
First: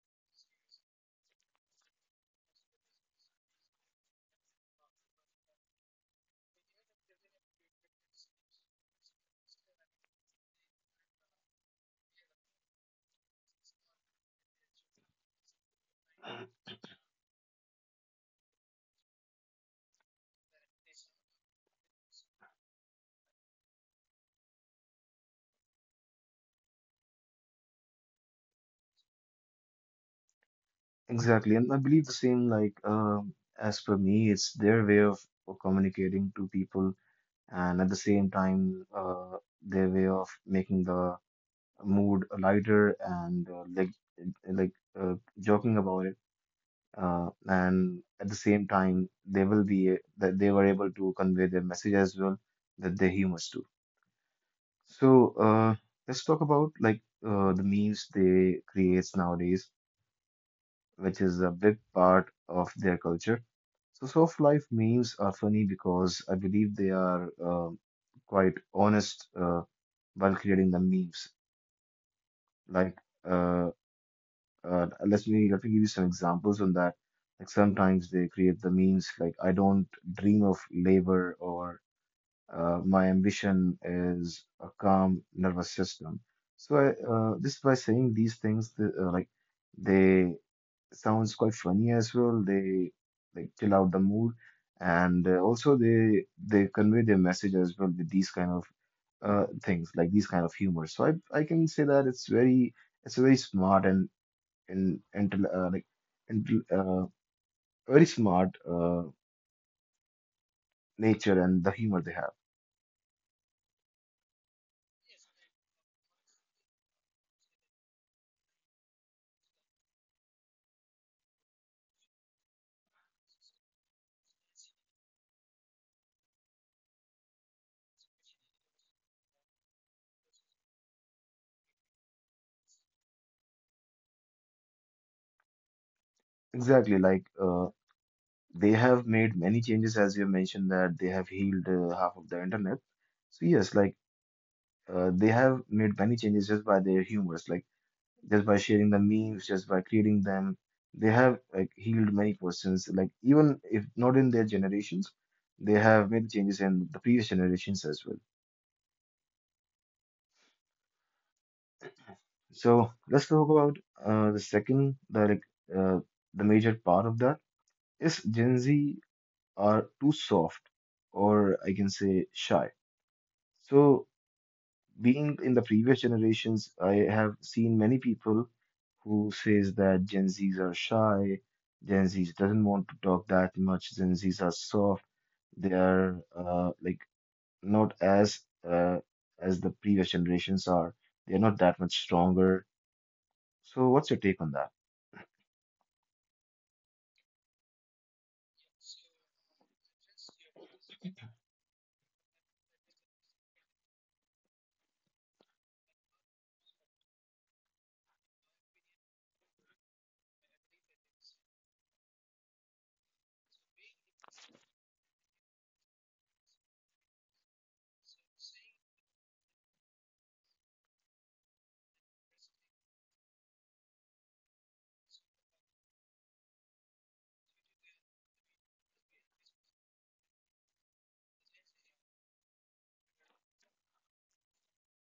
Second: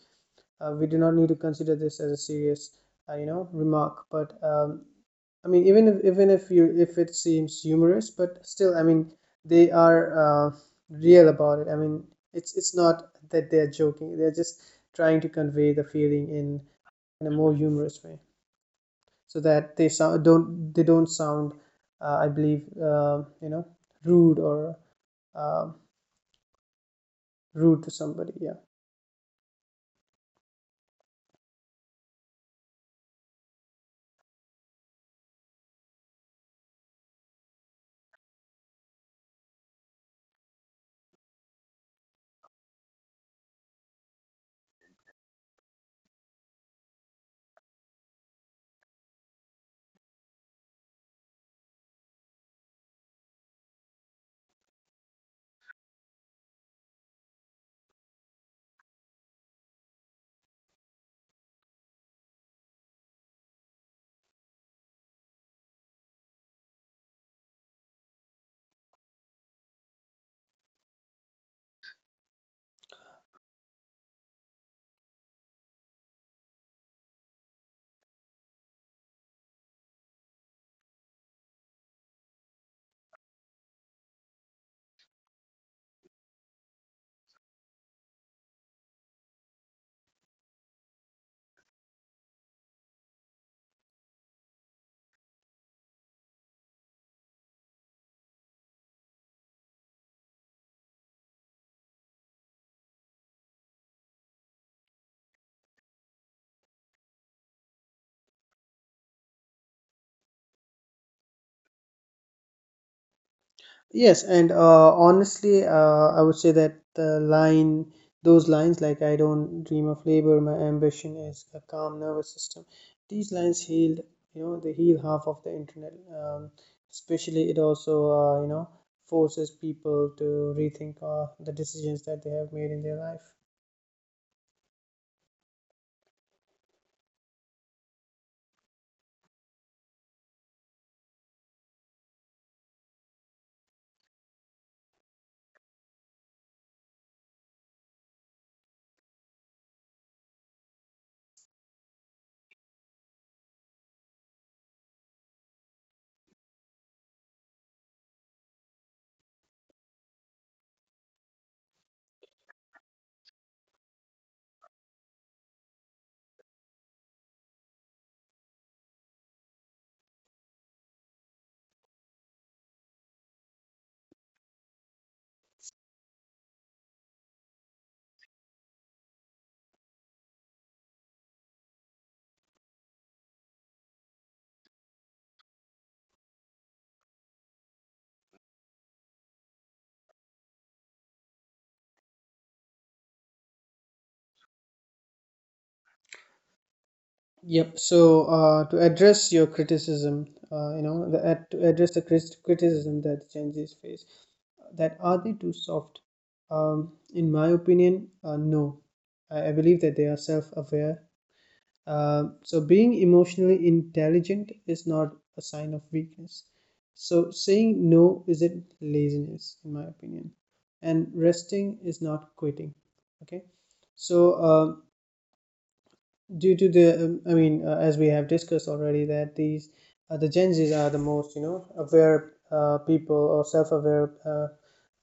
Speaker 2: we do not need to consider this as a serious, you know, remark. But, I mean, even if you, if it seems humorous, but still, I mean, they are, real about it. I mean, it's not that they're joking. They're just trying to convey the feeling in a more humorous way, so that they sound, don't, they don't sound, I believe, you know, rude or uh, rude to somebody. Yeah.
Speaker 1: Exactly, and I believe the same. Like as per me, it's their way of communicating to people, and at the same time, their way of making the mood lighter and like joking about it. And at the same time, they will be that they were able to convey their message as well, that they're humans too. So let's talk about the memes they creates nowadays, which is a big part of their culture. So soft life memes are funny because I believe they are quite honest while creating the memes. Like uh, let me, let me give you some examples on that. Like sometimes they create the means like, "I don't dream of labor," or "my ambition is a calm nervous system." So just by saying these things, like they sounds quite funny as well. They like chill out the mood, and also they convey their message as well with these kind of things, like these kind of humor. So I can say that it's very, it's a very smart and like and very smart nature and the humor they have.
Speaker 2: Yes, and honestly, I would say that the line, those lines like "I don't dream of labor, my ambition is a calm nervous system," these lines healed, you know, they heal half of the internet. Especially, it also, you know, forces people to rethink the decisions that they have made in their life.
Speaker 1: Exactly, like they have made many changes, as you have mentioned that they have healed half of the internet. So yes, like they have made many changes just by their humors, like just by sharing the memes, just by creating them. They have like healed many persons, like even if not in their generations, they have made changes in the previous generations as well. So let's talk about the second, uh, the major part of that is Gen Z are too soft, or I can say shy. So being in the previous generations, I have seen many people who says that Gen Zs are shy, Gen Zs doesn't want to talk that much, Gen Zs are soft, they are like not as uh, as the previous generations are. They are not that much stronger. So what's your take on that?
Speaker 2: Yep. So to address your criticism, you know, to address the criticism that Gen Z faces, that are they too soft? In my opinion, no. I believe that they are self-aware. So being emotionally intelligent is not a sign of weakness. So saying no isn't laziness, in my opinion, and resting is not quitting. Okay, so. Due to the as we have discussed already that these, the Gen Z's are the most, you know, aware people or self-aware, uh,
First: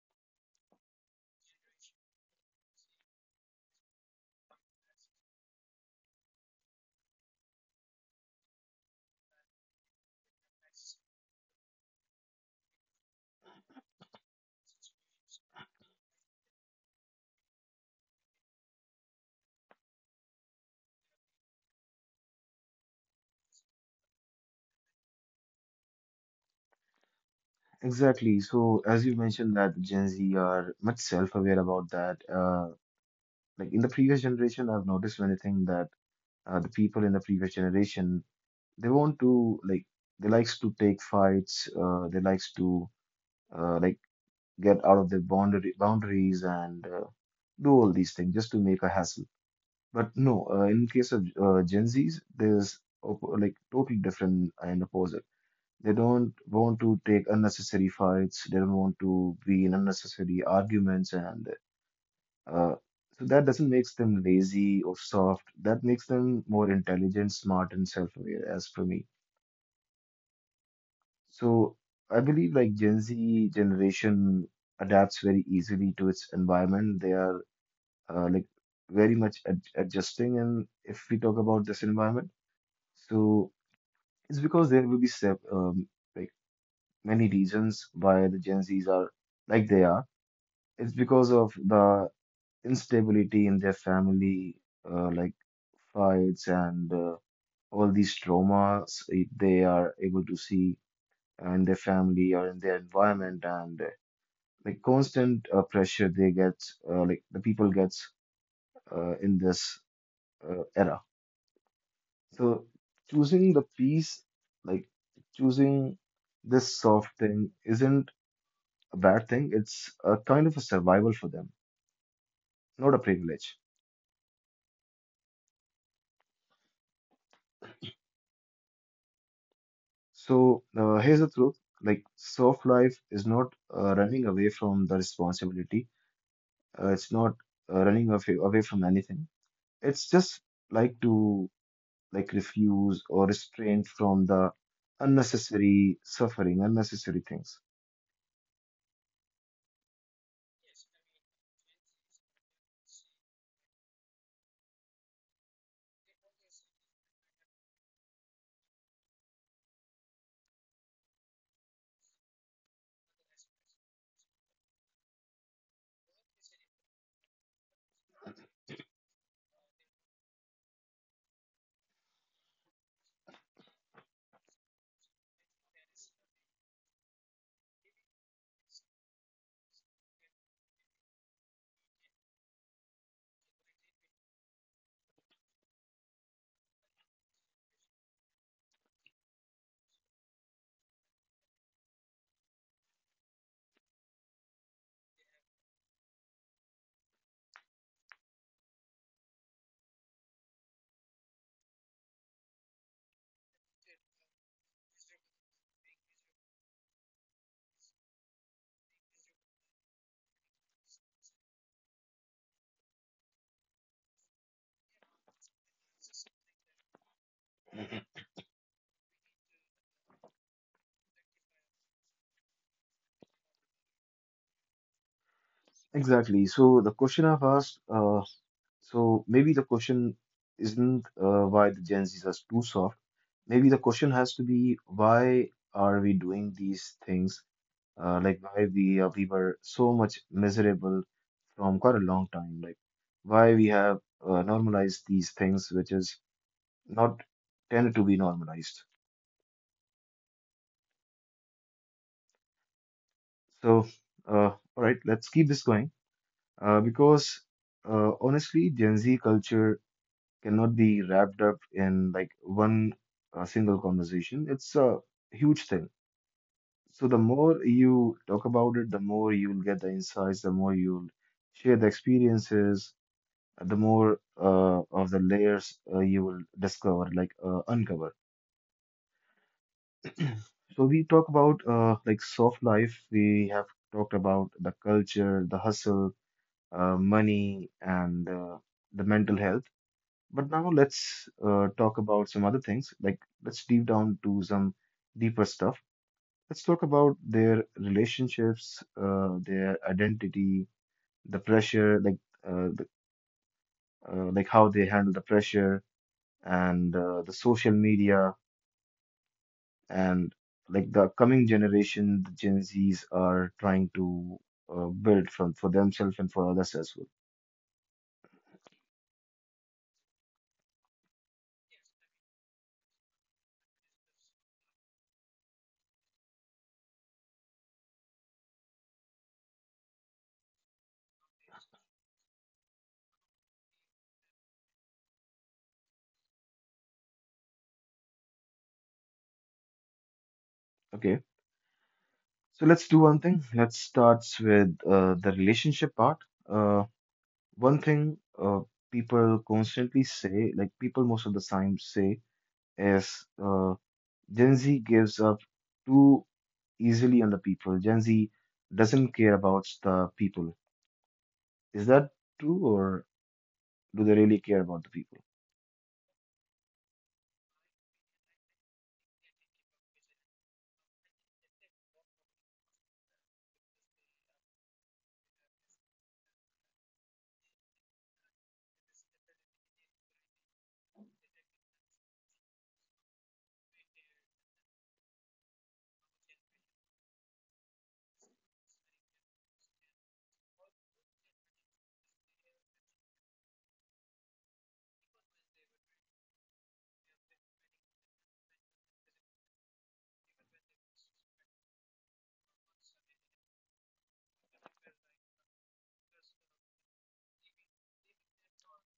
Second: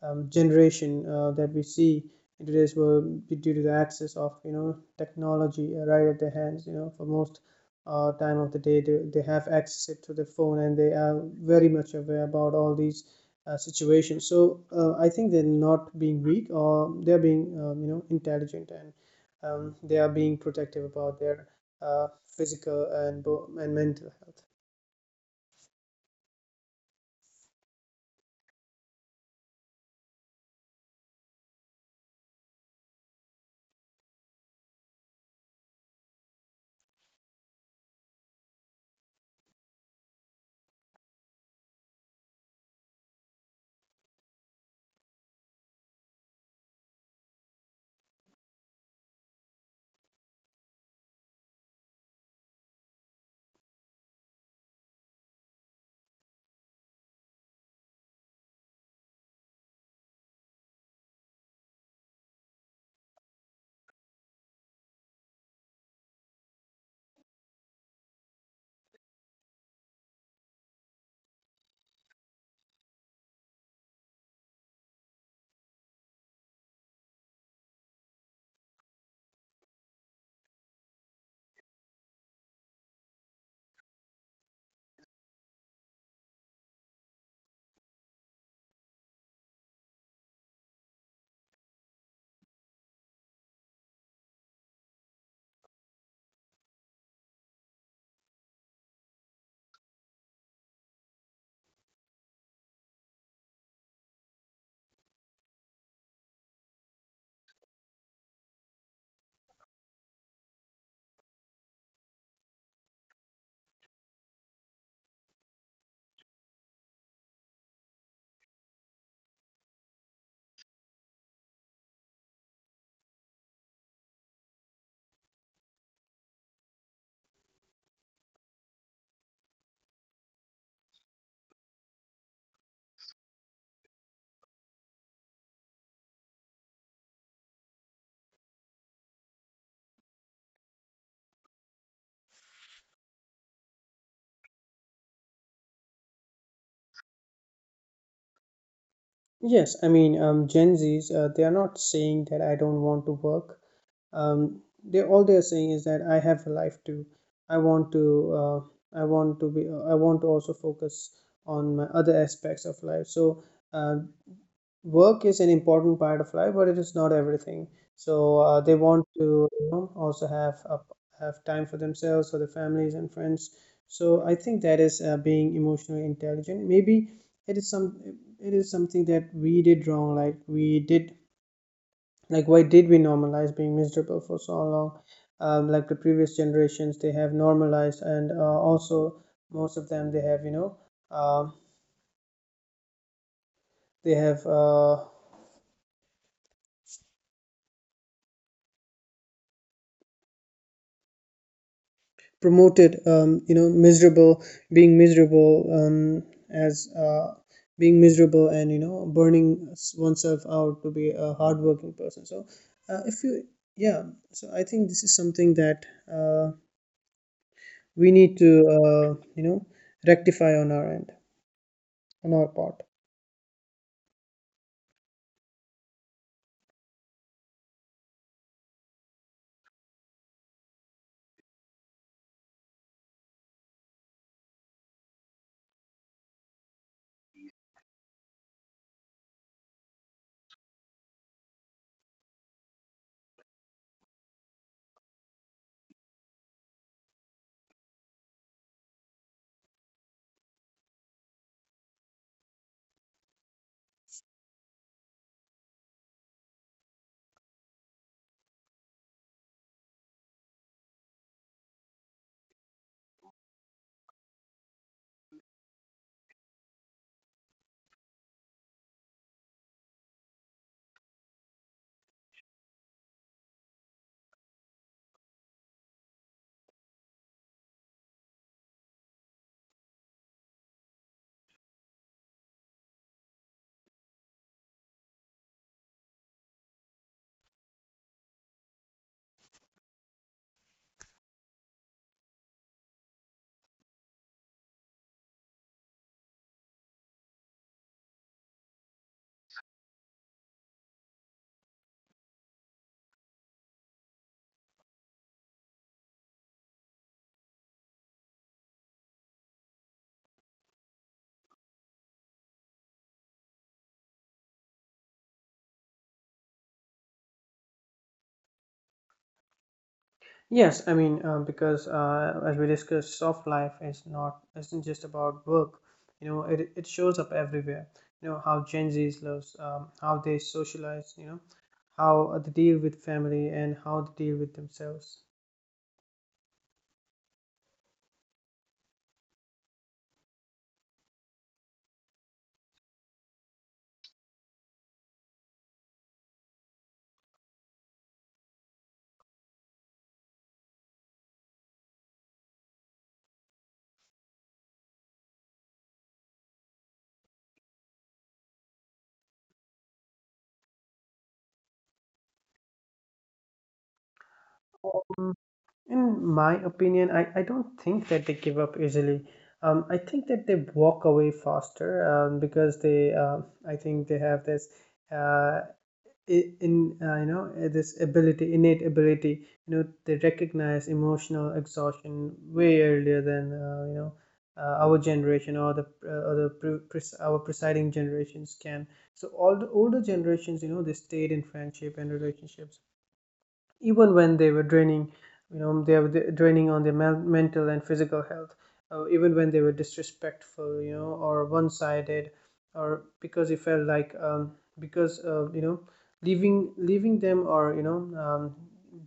Speaker 2: um, generation that we see in today's world, due to the access of, you know, technology right at their hands, you know, for most time of the day, they have access it to the phone, and they are very much aware about all these situations. So I think they're not being weak, or they're being, you know, intelligent, and they are being protective about their uh, physical and and mental health.
Speaker 1: Exactly. So, as you mentioned that Gen Z are much self-aware about that. Like in the previous generation, I've noticed many things that the people in the previous generation, they want to they likes to take fights. They likes to like get out of their boundary boundaries and do all these things just to make a hassle. But no, in case of Gen Zs, there's op like totally different and opposite. They don't want to take unnecessary fights. They don't want to be in unnecessary arguments, and uh, so that doesn't make them lazy or soft. That makes them more intelligent, smart, and self-aware, as for me. So I believe like Gen Z generation adapts very easily to its environment. They are like very much ad adjusting, and if we talk about this environment, so it's because there will be sep like many reasons why the Gen Zs are like they are. It's because of the instability in their family, like fights and all these traumas if they are able to see in their family or in their environment, and like constant pressure they get, like the people gets in this era. So choosing the peace, like choosing this soft thing, isn't a bad thing. It's a kind of a survival for them, not a privilege. So here's the truth. Like soft life is not running away from the responsibility. It's not running away, away from anything. It's just like to like refuse or restrain from the unnecessary suffering, unnecessary things.
Speaker 2: Yes, I mean, Gen Zs, they are not saying that I don't want to work. They, all they are saying is that I have a life too. I want to, I want to be I want to also focus on my other aspects of life. So uh, work is an important part of life, but it is not everything. So they want to, you know, also have time for themselves, for their families and friends. So I think that is being emotionally intelligent. Maybe it is some, it is something that we did wrong. Like we did, like why did we normalize being miserable for so long? Like the previous generations, they have normalized, and also most of them, they have, you know, uh, they have. Promoted miserable being miserable um, as being miserable, and burning oneself out to be a hardworking person. So if you yeah, so I think this is something that uh, we need to uh, you know rectify on our end, on our part.
Speaker 1: Exactly. So the question I've asked, so maybe the question isn't why the Gen Zs are too soft. Maybe the question has to be why are we doing these things, like why we were so much miserable from quite a long time, like why we have normalized these things which is not tended to be normalized. So, all right, let's keep this going because honestly, Gen Z culture cannot be wrapped up in like one single conversation. It's a huge thing. So the more you talk about it, the more you'll get the insights, the more you'll share the experiences, the more of the layers you will discover, like uncover. So we talk about like soft life. We have talked about the culture, the hustle, money, and the mental health. But now let's talk about some other things. Like let's deep down to some deeper stuff. Let's talk about their relationships, their identity, the pressure, like uh, the, like how they handle the pressure, and the social media, and like the coming generation, the Gen Zs are trying to build from for themselves and for others as well.
Speaker 2: Yes, I mean, because as we discussed, soft life is not isn't just about work. You know, it shows up everywhere. You know how Gen Z's lives, how they socialize, you know, how they deal with family and how they deal with themselves.
Speaker 1: Okay, so let's do one thing. Let's start with the relationship part. Uh, One thing people constantly say, like people most of the time say, is Gen Z gives up too easily on the people. Gen Z doesn't care about the people. Is that true, or do they really care about the people?
Speaker 2: Um, in my opinion, I don't think that they give up easily. I think that they walk away faster, because I think they have this uh, I- in you know this ability innate ability. You know, they recognize emotional exhaustion way earlier than our generation, or the pre- pres- our presiding generations can. So all the older generations, you know, they stayed in friendship and relationships even when they were draining. You know, they were draining on their mental and physical health, even when they were disrespectful, you know, or one-sided, or because it felt like, because, leaving them, or,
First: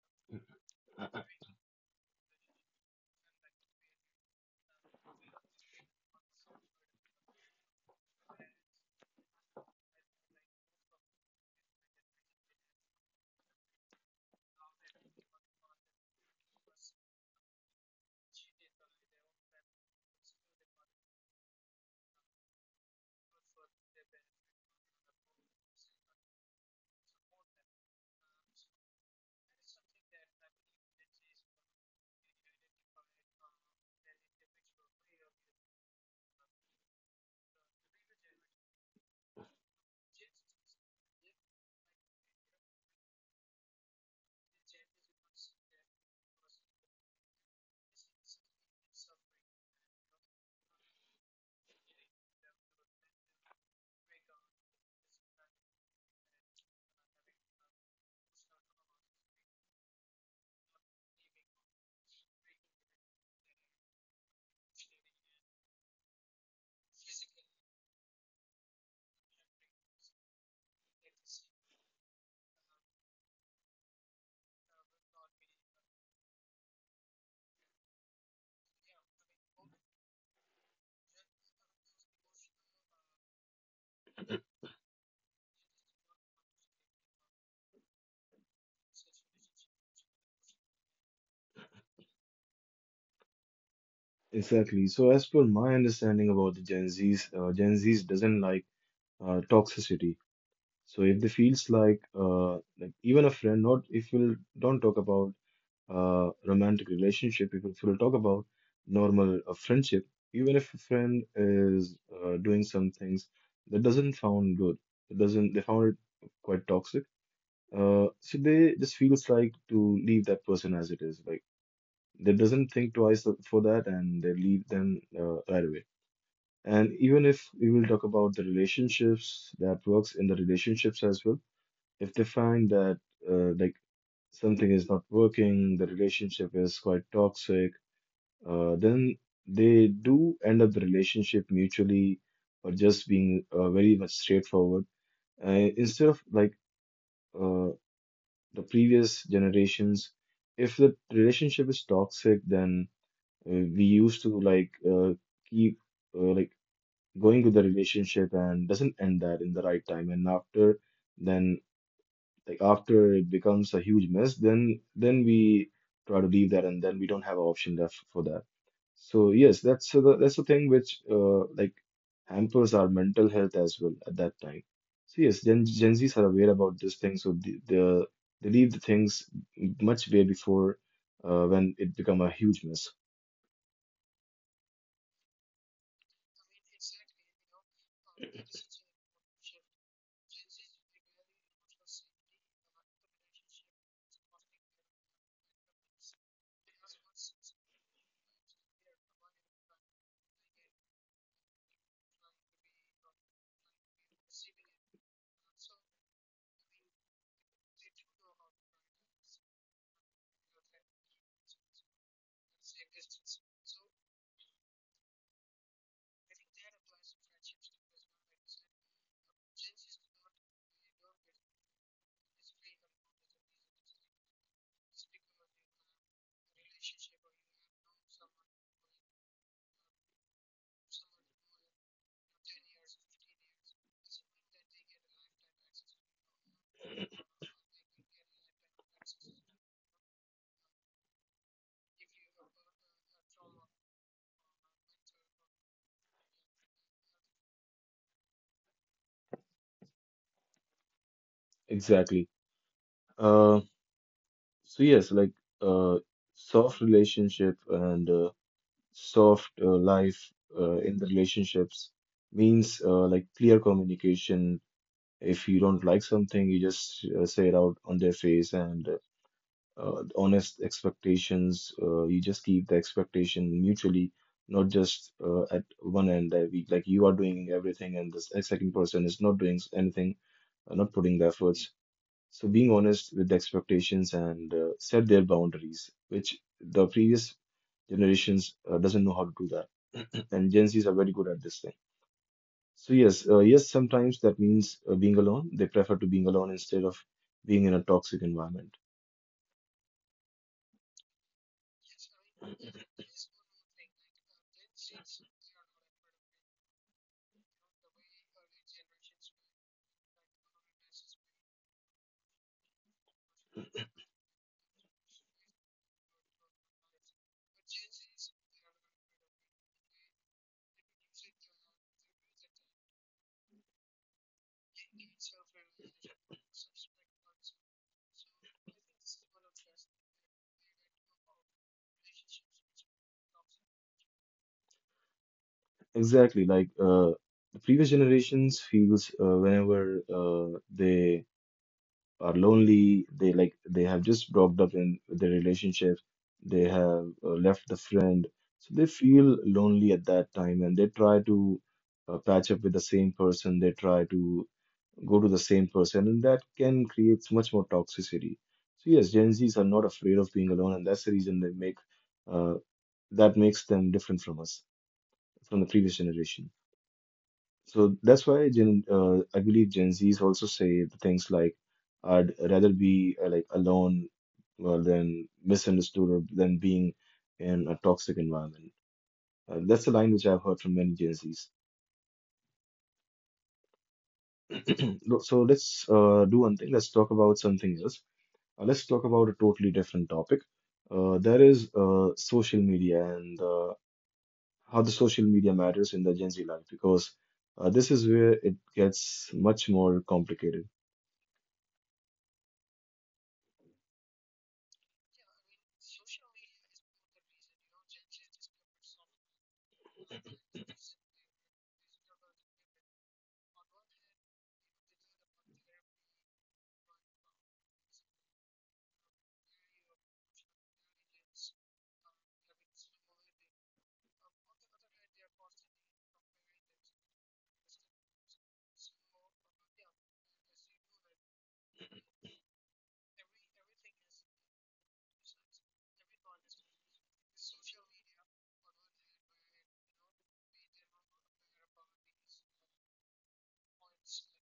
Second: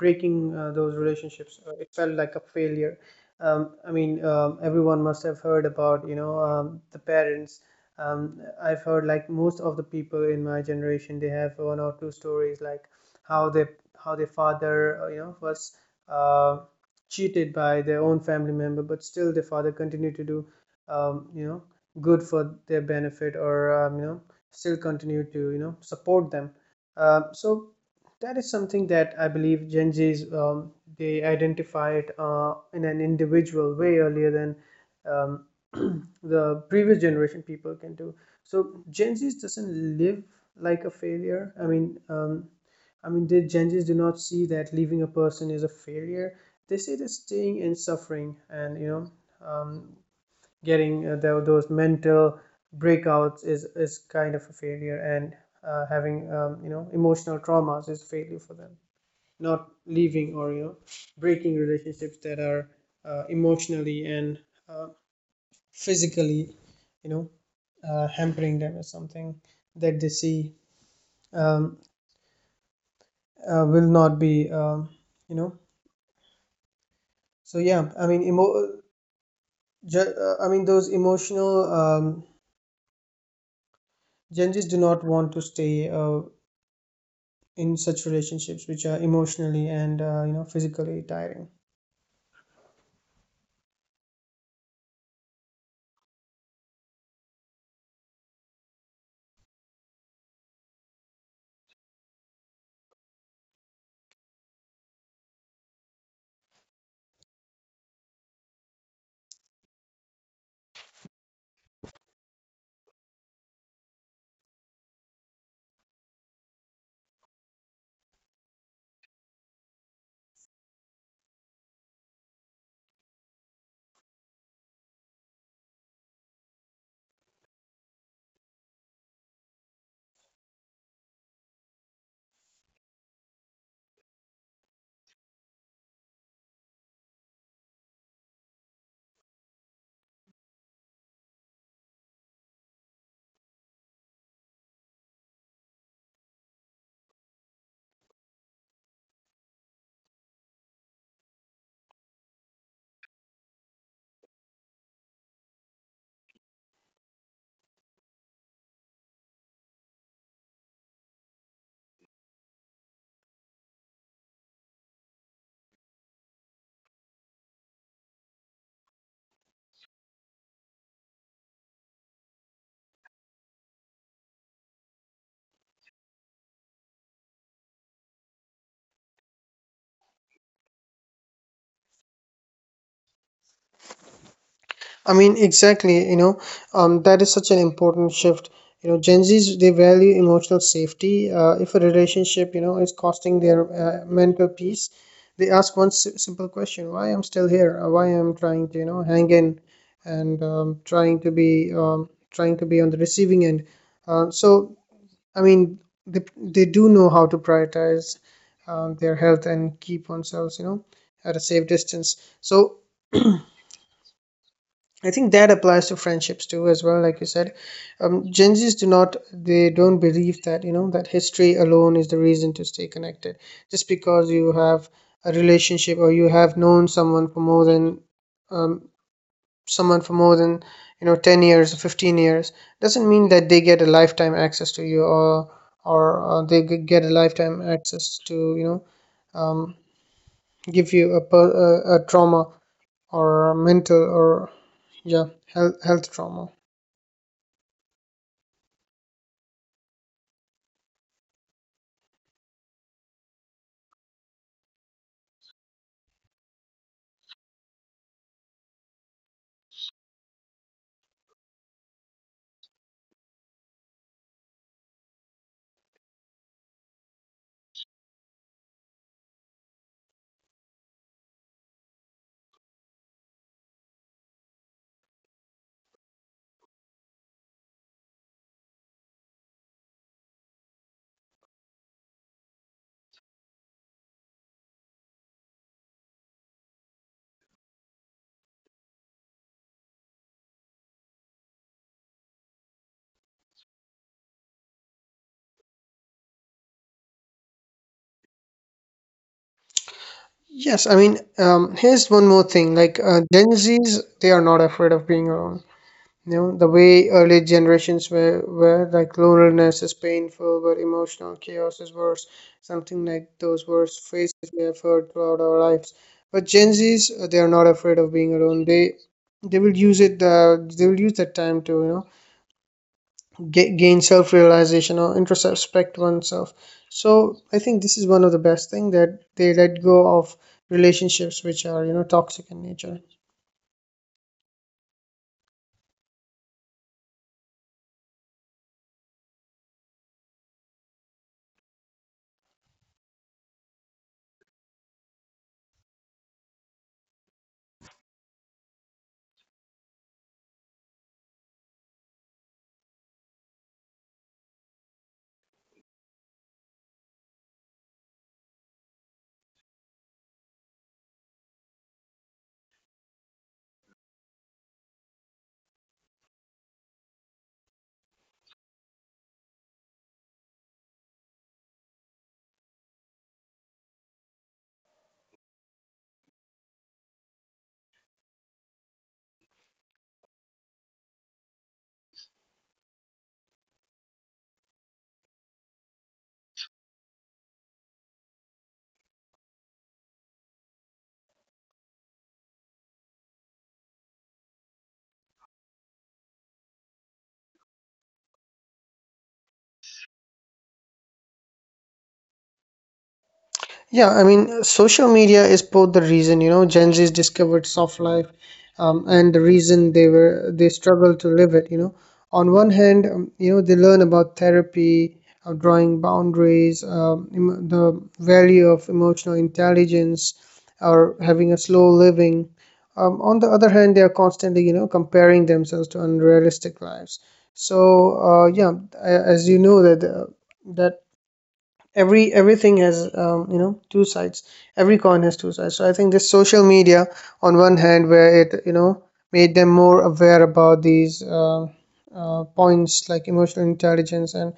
Speaker 2: breaking those relationships, it felt like a failure. I mean, everyone must have heard about, the parents. I've heard, like, most of the people in my generation, they have one or two stories, like how they, how their father, was uh, cheated by their own family member, but still their father continued to do, um, you know good for their benefit, or, still continue to, support them. So that is something that I believe Gen Zs, they identify it in an individual way earlier than, um, the previous generation people can do. So Gen Zs doesn't live like a failure. I mean, the Genghis do not see that leaving a person is a failure. They see that staying and suffering and, um, getting those mental breakouts is kind of a failure, and having, emotional traumas, is failure for them. Not leaving, or, you know breaking relationships that are, emotionally and, uh, physically, you know hampering them, is something that they see, um, will not be. You know So yeah, I mean, emo- ju- I mean those emotional Gen Zs do not want to stay, in such relationships which are emotionally and, physically tiring.
Speaker 1: Exactly. So, as per my understanding about the Gen Zs, Gen Zs doesn't like toxicity. So, if they feels like even a friend, not if you don't talk about romantic relationship, if you will talk about normal friendship, even if a friend is doing some things that doesn't sound good, it doesn't they found it quite toxic. So they just feels like to leave that person as it is, like they doesn't think twice for that, and they leave them right away. And even if we will talk about the relationships that works in the relationships as well, if they find that like something is not working, the relationship is quite toxic, then they do end up the relationship mutually, or just being very much straightforward. Uh, Instead of like uh, the previous generations, if the relationship is toxic, then uh, we used to like keep like going with the relationship and doesn't end that in the right time, and after then, like, after it becomes a huge mess, then we try to leave that, and then we don't have an option left for that. So yes, that's the thing which like hampers our mental health as well at that time. So yes, Gen Z's are aware about this thing, so the they leave the things much way before when it become a huge mess.
Speaker 2: I mean, exactly. You know, that is such an important shift. You know, Gen Zs, they value emotional safety. If a relationship, you know, is costing their mental peace, they ask one simple question: why I'm still here? Why I'm trying to, you know, hang in and, trying to be on the receiving end. So, I mean, they do know how to prioritize their health and keep themselves, you know, at a safe distance. So I think that applies to friendships too, as well. Like you said, Gen Zs do not, they don't believe that, you know, that history alone is the reason to stay connected. Just because you have a relationship, or you have known um, someone for more than, you know, 10 years or 15 years, doesn't mean that they get a lifetime access to you, or get a lifetime access to, um, give you a trauma, or a mental, or, yeah, health trauma.
Speaker 1: Exactly. Uh, so yes, like uh, soft relationship and soft life in the relationships means like clear communication. If you don't like something, you just say it out on their face, and honest expectations. You just keep the expectation mutually, not just at one end that we like you are doing everything and this second person is not doing anything, not putting the efforts. So being honest with the expectations and set their boundaries, which the previous generations doesn't know how to do that, and Gen Zs are very good at this thing. So yes, yes, sometimes that means being alone. They prefer to being alone instead of being in a toxic environment.
Speaker 2: Yes, I mean, here's one more thing. Like, Gen Zs, they are not afraid of being alone. You know, the way early generations were like, loneliness is painful, but emotional chaos is worse. Something like those worst phrases we have heard throughout our lives. But Gen Zs, they are not afraid of being alone. They will use it. They will use that time to, you know, gain self-realization or introspect oneself. So I think this is one of the best thing that they let go of relationships which are, you know, toxic in nature.
Speaker 1: Exactly, like the previous generations feels whenever they are lonely, they like they have just dropped up in their relationship, they have left the friend, so they feel lonely at that time and they try to patch up with the same person, they try to go to the same person, and that can create much more toxicity. So yes, Gen Z's are not afraid of being alone, and that's the reason they make uh, that makes them different from us, from the previous generation. So that's why I believe Gen Zs also say things like, "I'd rather be like alone than misunderstood, or than being in a toxic environment." That's a line which I've heard from many Gen Zs. Look. So let's do one thing. Let's talk about something else. Let's talk about a totally different topic. That is social media, and how the social media matters in the Gen Z life, because this is where it gets much more complicated.
Speaker 2: Yeah, I mean, social media is both the reason, you know, Gen Z's discovered soft life, and the reason they struggle to live it, you know. On one hand, you know, they learn about therapy, drawing boundaries, the value of emotional intelligence, or having a slow living. On the other hand, they are constantly, you know, comparing themselves to unrealistic lives. So, yeah, as you know that everything has, two sides, every coin has two sides. So I think this social media, on one hand, where it, you know, made them more aware about these, points like emotional intelligence and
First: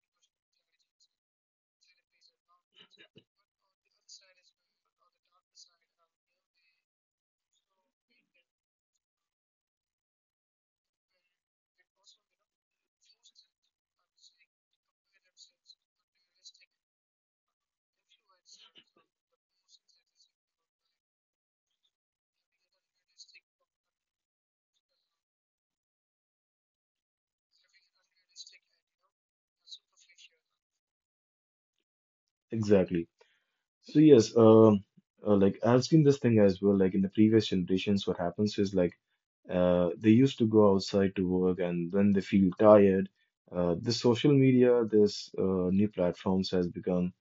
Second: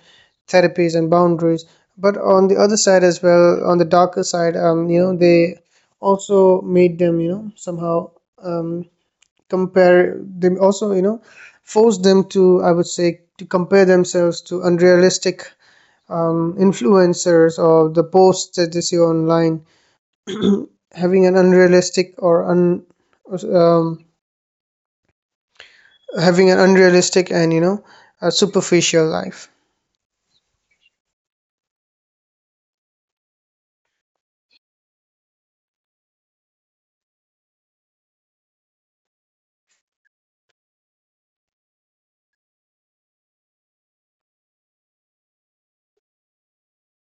Speaker 2: therapies and boundaries, but on the other side as well, on the darker side, you know, they also made them, you know, somehow, um, compare them, also, you know, forced them to, I would say, to compare themselves to unrealistic, influencers, or the posts that they see online, having an unrealistic or un, um, having an unrealistic and, you know, a superficial life.
Speaker 1: Exactly. So yes, like I've seen this thing as well. Like in the previous generations, what happens is like they used to go outside to work, and then they feel tired. This social media, this new platforms has become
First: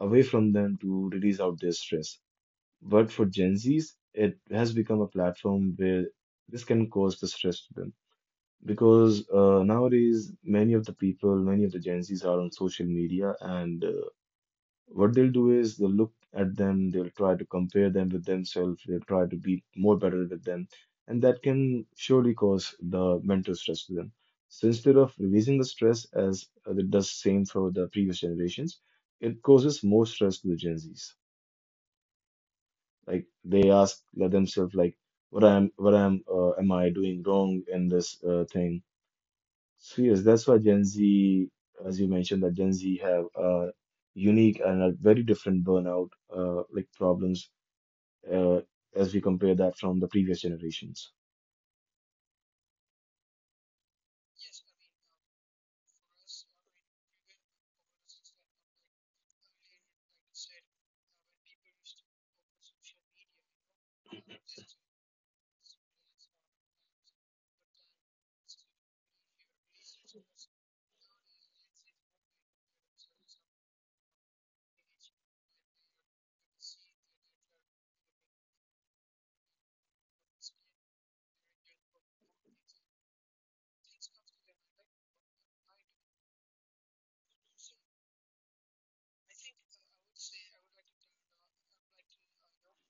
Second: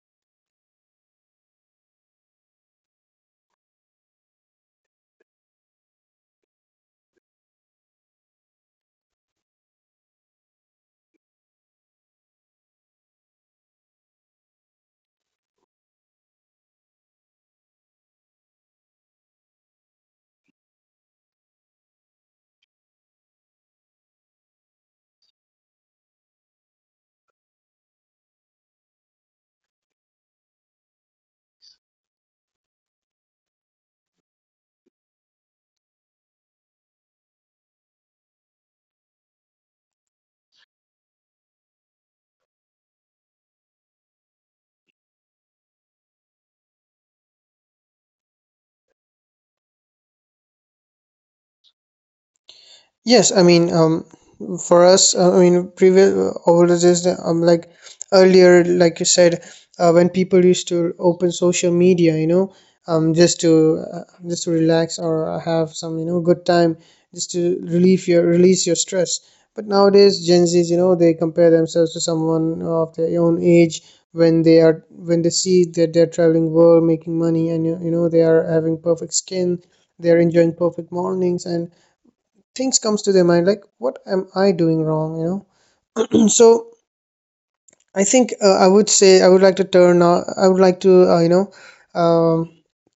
Speaker 1: a way from them to release out their stress. But for Gen Zs, it has become a platform where this can cause the stress to them, because nowadays many of the people, many of the Gen Zs are on social media, and what they'll do is they'll look at them, they'll try to compare them with themselves, they'll try to be more better with them, and that can surely cause the mental stress to them. So instead of releasing the stress as it does same for the previous generations, it causes more stress to the Gen Zs. Like they ask themselves, like, am I doing wrong in this thing? So yes, that's why Gen Z, as you mentioned, that Gen Z have a unique and a very different burnout like problems uh, as we compare that from the previous generations.
Speaker 2: Yes, I mean, for us, previous oldest, like earlier, like you said, when people used to open social media, you know, just to relax, or have some, you know, good time, just to relieve your release your stress. But nowadays, Gen Zs, you know, they compare themselves to someone of their own age, when they see that they're traveling world, making money, and you know, they are having perfect skin, they're enjoying perfect mornings, and things comes to their mind like, what am I doing wrong, you know? So I think, I would like to um,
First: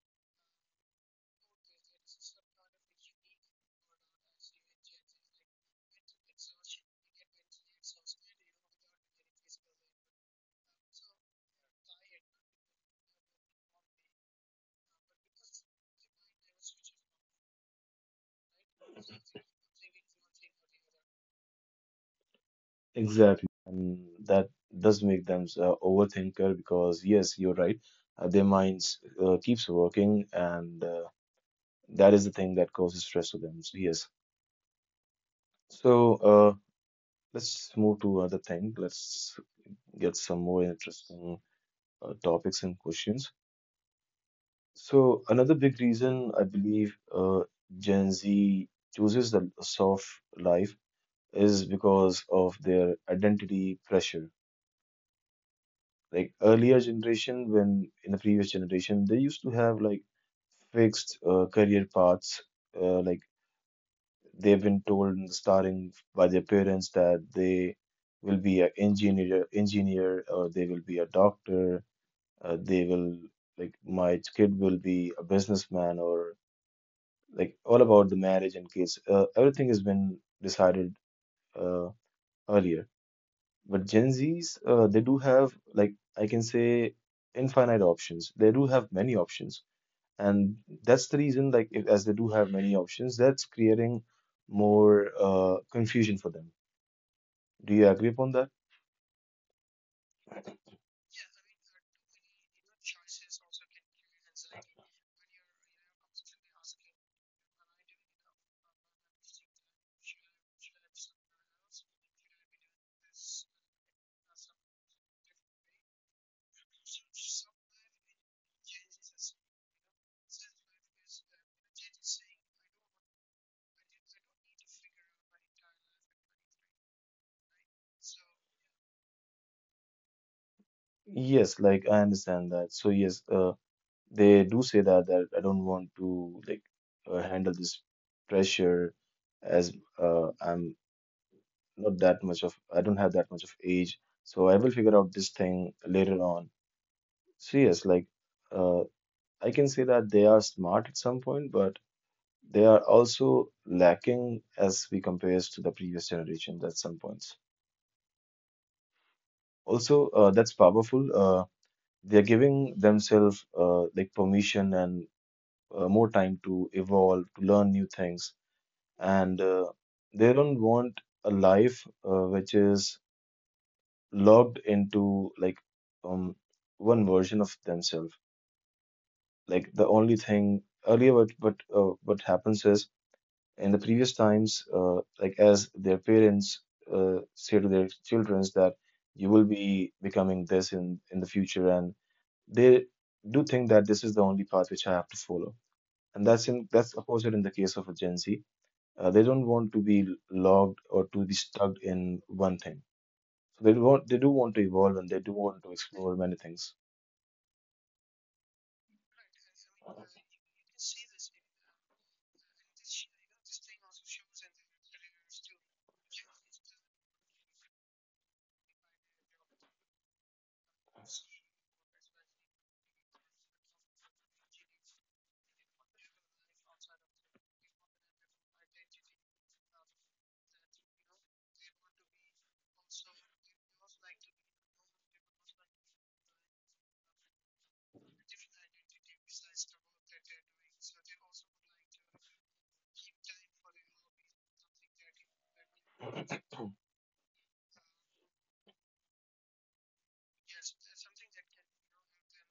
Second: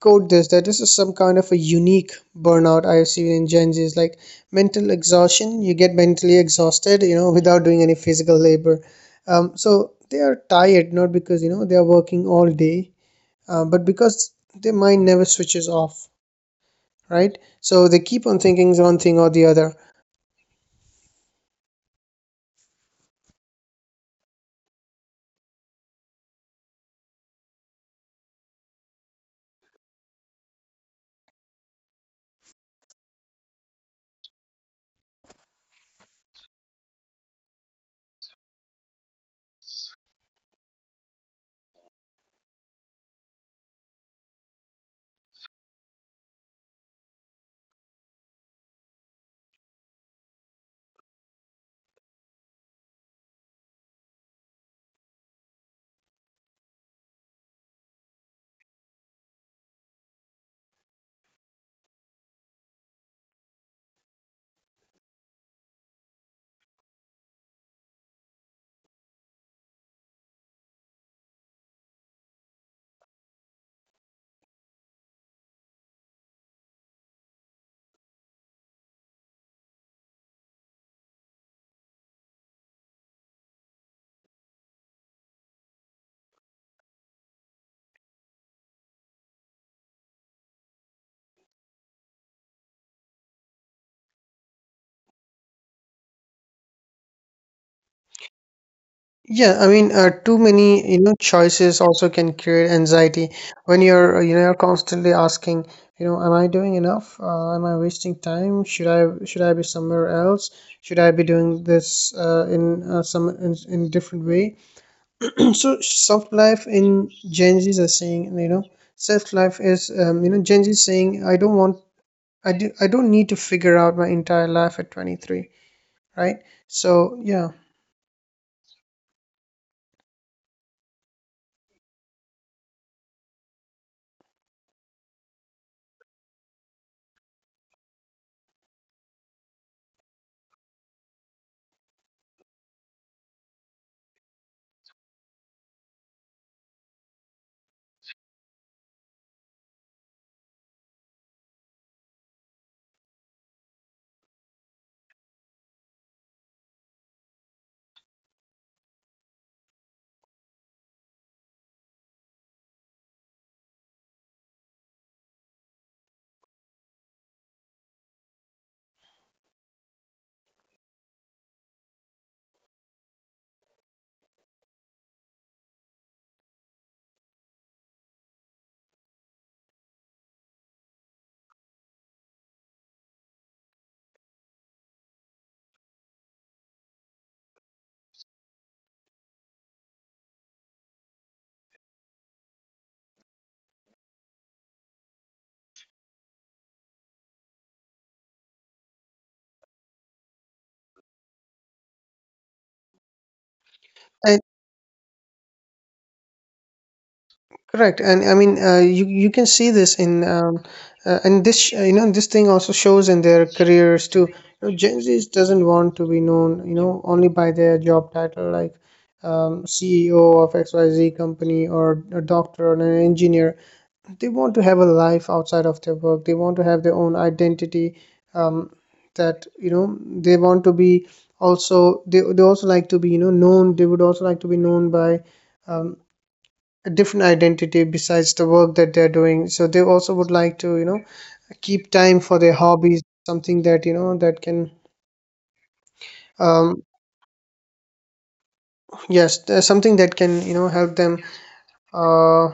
Speaker 2: quote this, that this is some kind of a unique burnout I have seen in Gen Z's, like mental exhaustion. You get mentally exhausted, you know, without doing any physical labor. So they are tired, not because, you know, they are working all day, but because their mind never switches off, right? So they keep on thinking one thing or the other.
Speaker 1: Exactly, and that does make them overthinker, because yes, you're right. Their minds keeps working, and that is the thing that causes stress to them. So yes. So let's move to other thing. Let's get some more interesting topics and questions. So another big reason I believe Gen Z chooses the soft life is because of their identity pressure. Like earlier generation, when in the previous generation, they used to have like fixed career paths. Like they've been told in the starting by their parents that they will be an engineer, or they will be a doctor. They will like my kid will be a businessman, or like all about the marriage and kids. Everything has been decided uh, earlier. But Gen Zs, they do have, like I can say, infinite options. They do have many options, and that's the reason. Like if, as they do have many options, that's creating more confusion for them. Do you agree upon that?
Speaker 2: Yeah, I mean, too many, you know, choices also can create anxiety, when you're constantly asking, you know, am I doing enough? Am I wasting time? Should I be somewhere else? Should I be doing this in different way? So, soft life in Gen Zs are saying, you know, soft life is, you know, Gen Z saying, I don't want, I do, I don't need to figure out my entire life at 23, right? So yeah.
Speaker 1: Yes, like I understand that. So yes, they do say that that I don't want to like handle this pressure as I'm not that much of, I don't have that much of age, so I will figure out this thing later on. So yes, like uh, I can say that they are smart at some point, but they are also lacking as we compares to the previous generations at some points. Also, that's powerful. They are giving themselves like permission and more time to evolve, to learn new things, and they don't want a life which is logged into like um one version of themselves, like the only thing earlier. What happens is in the previous times, like as their parents say to their children that you will be becoming this in the future, and they do think that this is the only path which I have to follow, and that's opposite in the case of a Gen Z. They don't want to be logged or to be stuck in one thing, so they do want to evolve, and they do want to explore many things.
Speaker 2: Correct, and I mean, you can see this in, and you know, this thing also shows in their careers too. You know, Gen Z doesn't want to be known, you know, only by their job title, like, CEO of XYZ company, or a doctor, or an engineer. They want to have a life outside of their work. They want to have their own identity. Um, that you know, they want to be they also like to be, you know, known. They would also like to be known by, um, a different identity besides the work that they're doing. So they also would like to, you know, keep time for their hobbies, something that, you know, that can, um yes, there's something that can, you know, help them uh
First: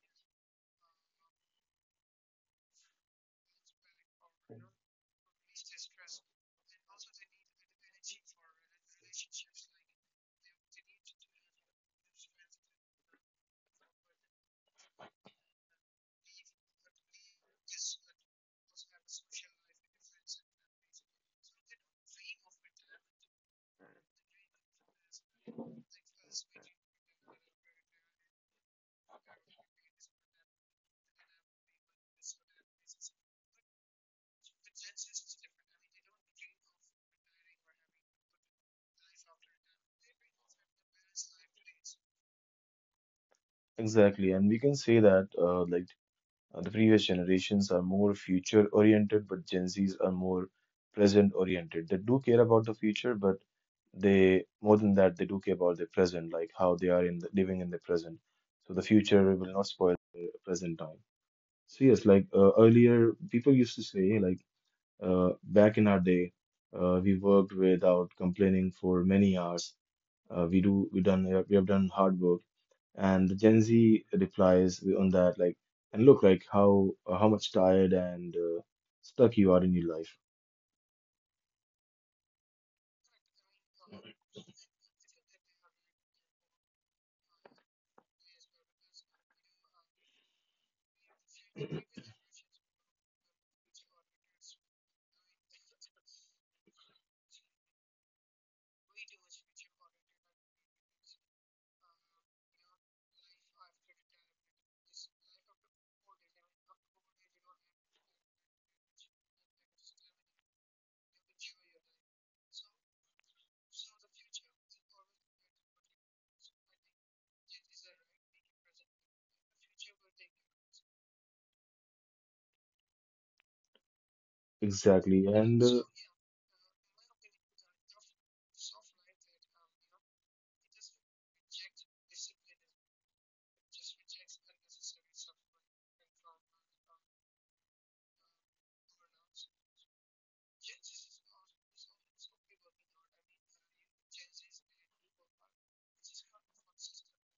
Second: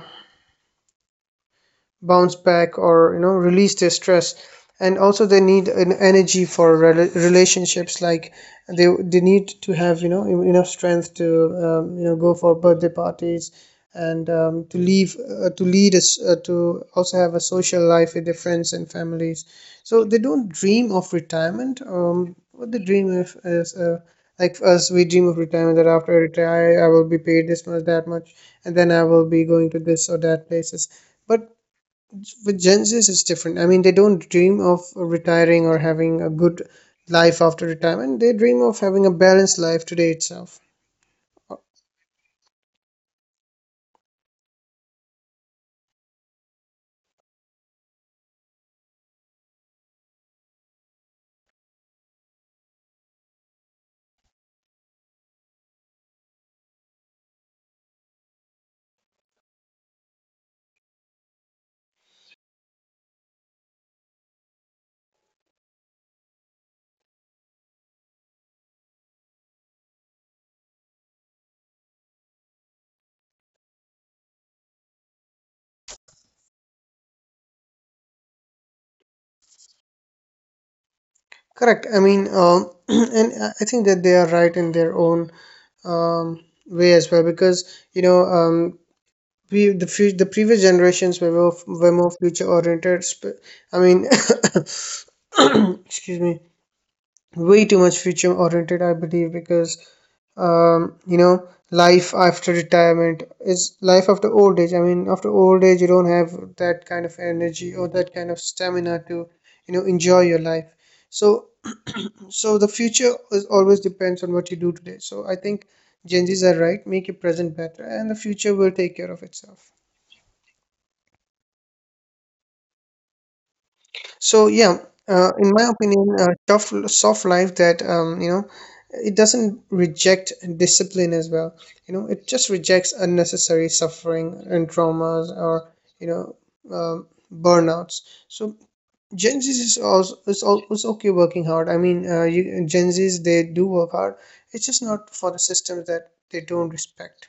Speaker 2: bounce back, or, you know, release their stress. And also they need an energy for relationships, like, they need to have, you know, enough strength to, you know, go for birthday parties, and, to lead us, to also have a social life with their friends and families. So they don't dream of retirement. What they dream of is, like us, we dream of retirement, that after I retire I will be paid this much, that much, and then I will be going to this or that places. But with Gen Zs, it's different. I mean, they don't dream of retiring or having a good life after retirement. They dream of having a balanced life today itself.
Speaker 1: Exactly, and we can say that like the previous generations are more future oriented, but Gen Zs are more present oriented. They do care about the future, but they, more than that, they do care about the present, like how they are in living in the present. So the future will not spoil the present time. So yes, like earlier, people used to say like back in our day, we worked without complaining for many hours. We have done hard work. And the Gen Z replies on that like, and look like how much tired and stuck you are in your life.
Speaker 2: Correct. I mean, and I think that they are right in their own, way as well, because, you know um, the previous generations were more future oriented. I mean, excuse me, way too much future oriented, I believe, because, you know, life after retirement is life after old age. I mean, after old age you don't have that kind of energy or that kind of stamina to, you know, enjoy your life. So so the future is always depends on what you do today. So I think Gen Z's are right: make your present better and the future will take care of itself. So yeah,
Speaker 1: Exactly.
Speaker 2: in
Speaker 1: And
Speaker 2: my opinion, tough soft life, that it doesn't reject discipline as well. You know, it just rejects unnecessary suffering and traumas, or, burnouts. So Gen Z is also okay working hard. I mean, Gen Zs, they do work hard. It's just not for the systems that they don't respect.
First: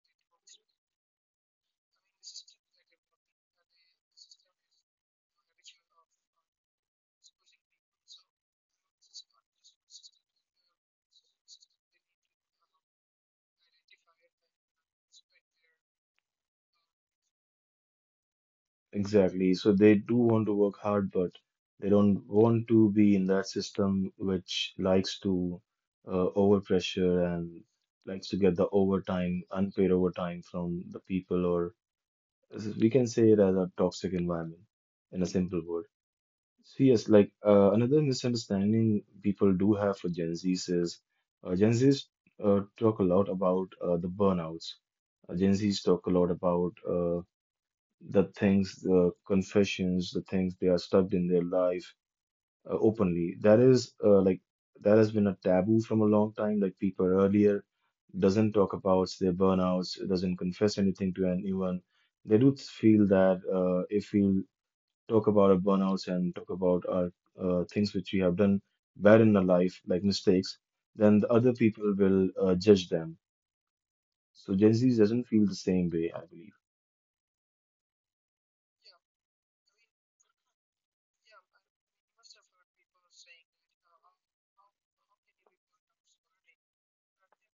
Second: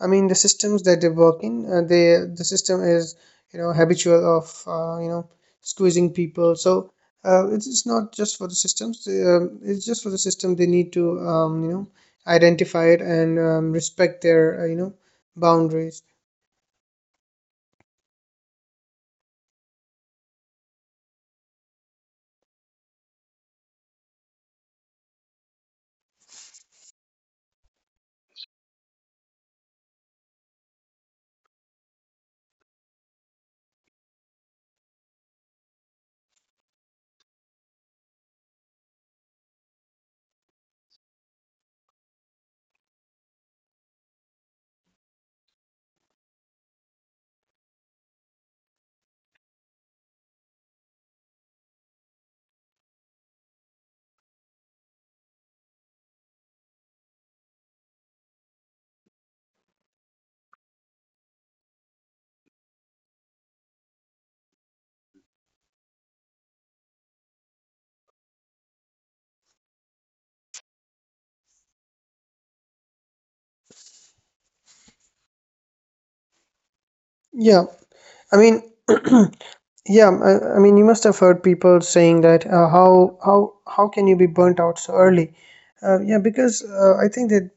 Speaker 2: I mean, the systems that they work in, the system is, you know, habitual of, squeezing people. So, it's not just for the systems. It's just for the system. They need to, you know, identify it and, respect their, boundaries.
Speaker 1: exactly. So they do want to work hard, but they don't want to be in that system which likes to overpressure and likes to get the overtime, unpaid overtime from the people, or we can say it as a toxic environment in a simple word. So yes, like another misunderstanding people do have for Gen Zs is Gen Zs talk a lot about the burnouts. Gen Zs talk a lot about the things, the confessions, the things they are stuck in their life openly. That is like that has been a taboo from a long time. Like people earlier doesn't talk about their burnouts, doesn't confess anything to anyone. They do feel that if we talk about our burnouts and talk about our things which we have done bad in our life, like mistakes, then the other people will judge them. So Gen Z doesn't feel the same way, I believe.
Speaker 2: Yeah, I mean, yeah, I mean, you must have heard people saying that, how can you be burnt out so early? Yeah, because, I think that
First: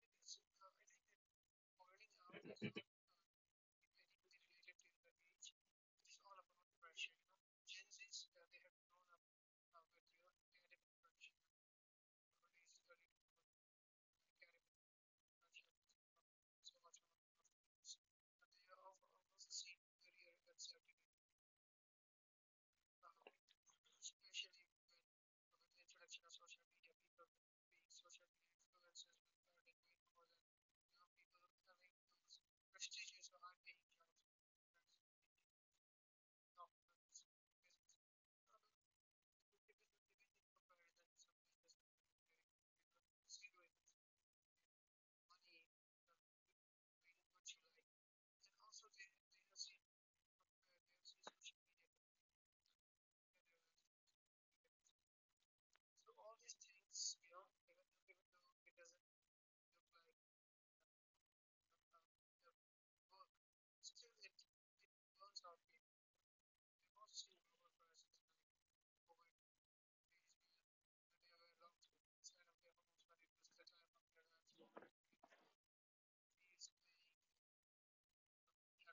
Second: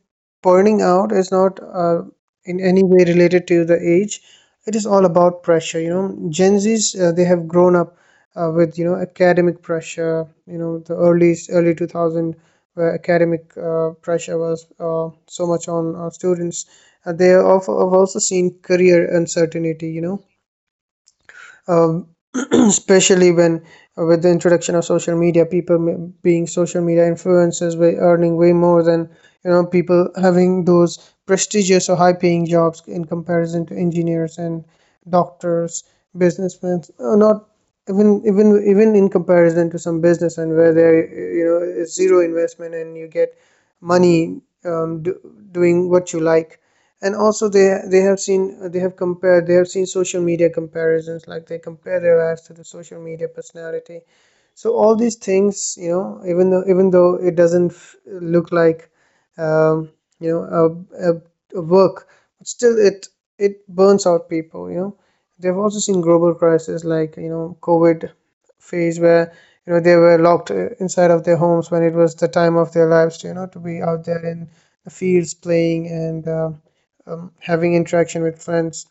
Speaker 2: burning out is not, in any way related to the age. It is all about pressure. You know, Gen Zs, they have grown up, with, you know, academic pressure. You know, the early 2000, where academic, pressure was, so much on, students. They have also seen career uncertainty. You know, um, especially when, with the introduction of social media, people being social media influencers way earning way more than, you know, people having those prestigious or high paying jobs, in comparison to engineers and doctors, businessmen, not even even even in comparison to some business and, where there, you know, is zero investment and you get money, doing what you like. And also they have seen social media comparisons, like they compare their lives to the social media personality. So all these things, you know, even though it doesn't, look like, um, you know a, a, a work, but still it burns out people, you know. They've also seen global crises like, you know, COVID phase, where, you know, they were locked, inside of their homes, when it was the time of their lives to, you know, to be out there in the fields playing and, having interaction with friends.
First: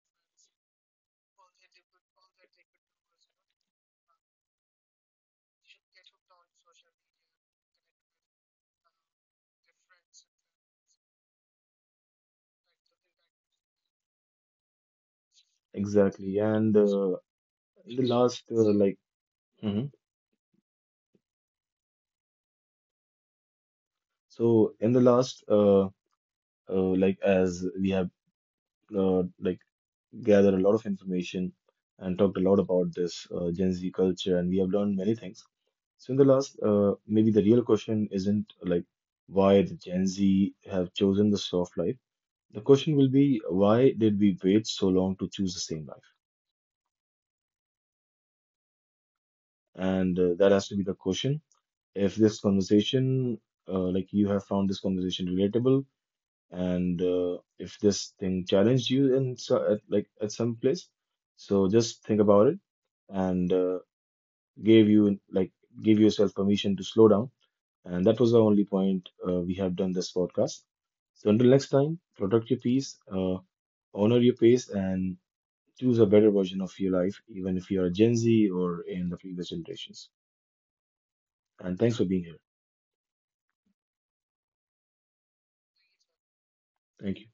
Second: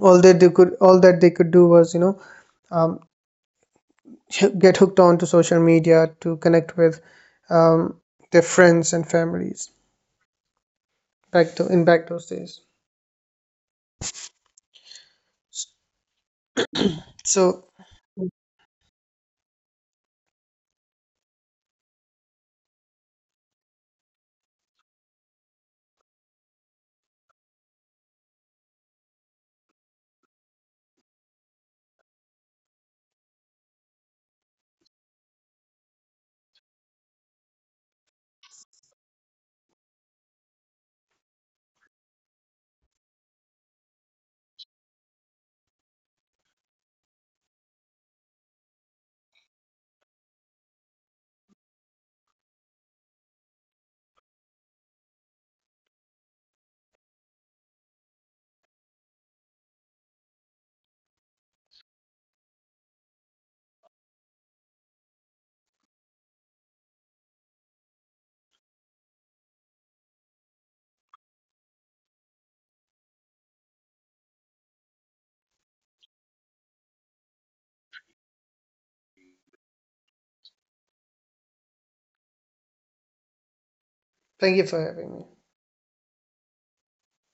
Speaker 2: All that they could do was, you know, um, get hooked on to social media to connect with, um, their friends and families, back to in back those days.
Speaker 1: Exactly. And
Speaker 2: So
Speaker 1: in the last, like, Mhm. So in the last, like as we have like gathered a lot of information and talked a lot about this Gen Z culture, and we have learned many things. So in the last, maybe the real question isn't like why the Gen Z have chosen the soft life. The question will be, why did we wait so long to choose the same life? And that has to be the question. If this conversation, like you have found this conversation relatable, and if this thing challenged you in so, at, like at some place, so just think about it, and gave you like, give yourself permission to slow down, and that was the only point we have done this podcast. So until next time, protect your peace, honor your pace, and choose a better version of your life, even if you are Gen Z or in the previous generations. And thanks for being here.
Speaker 2: thank you for having me.
Speaker 1: Thank you.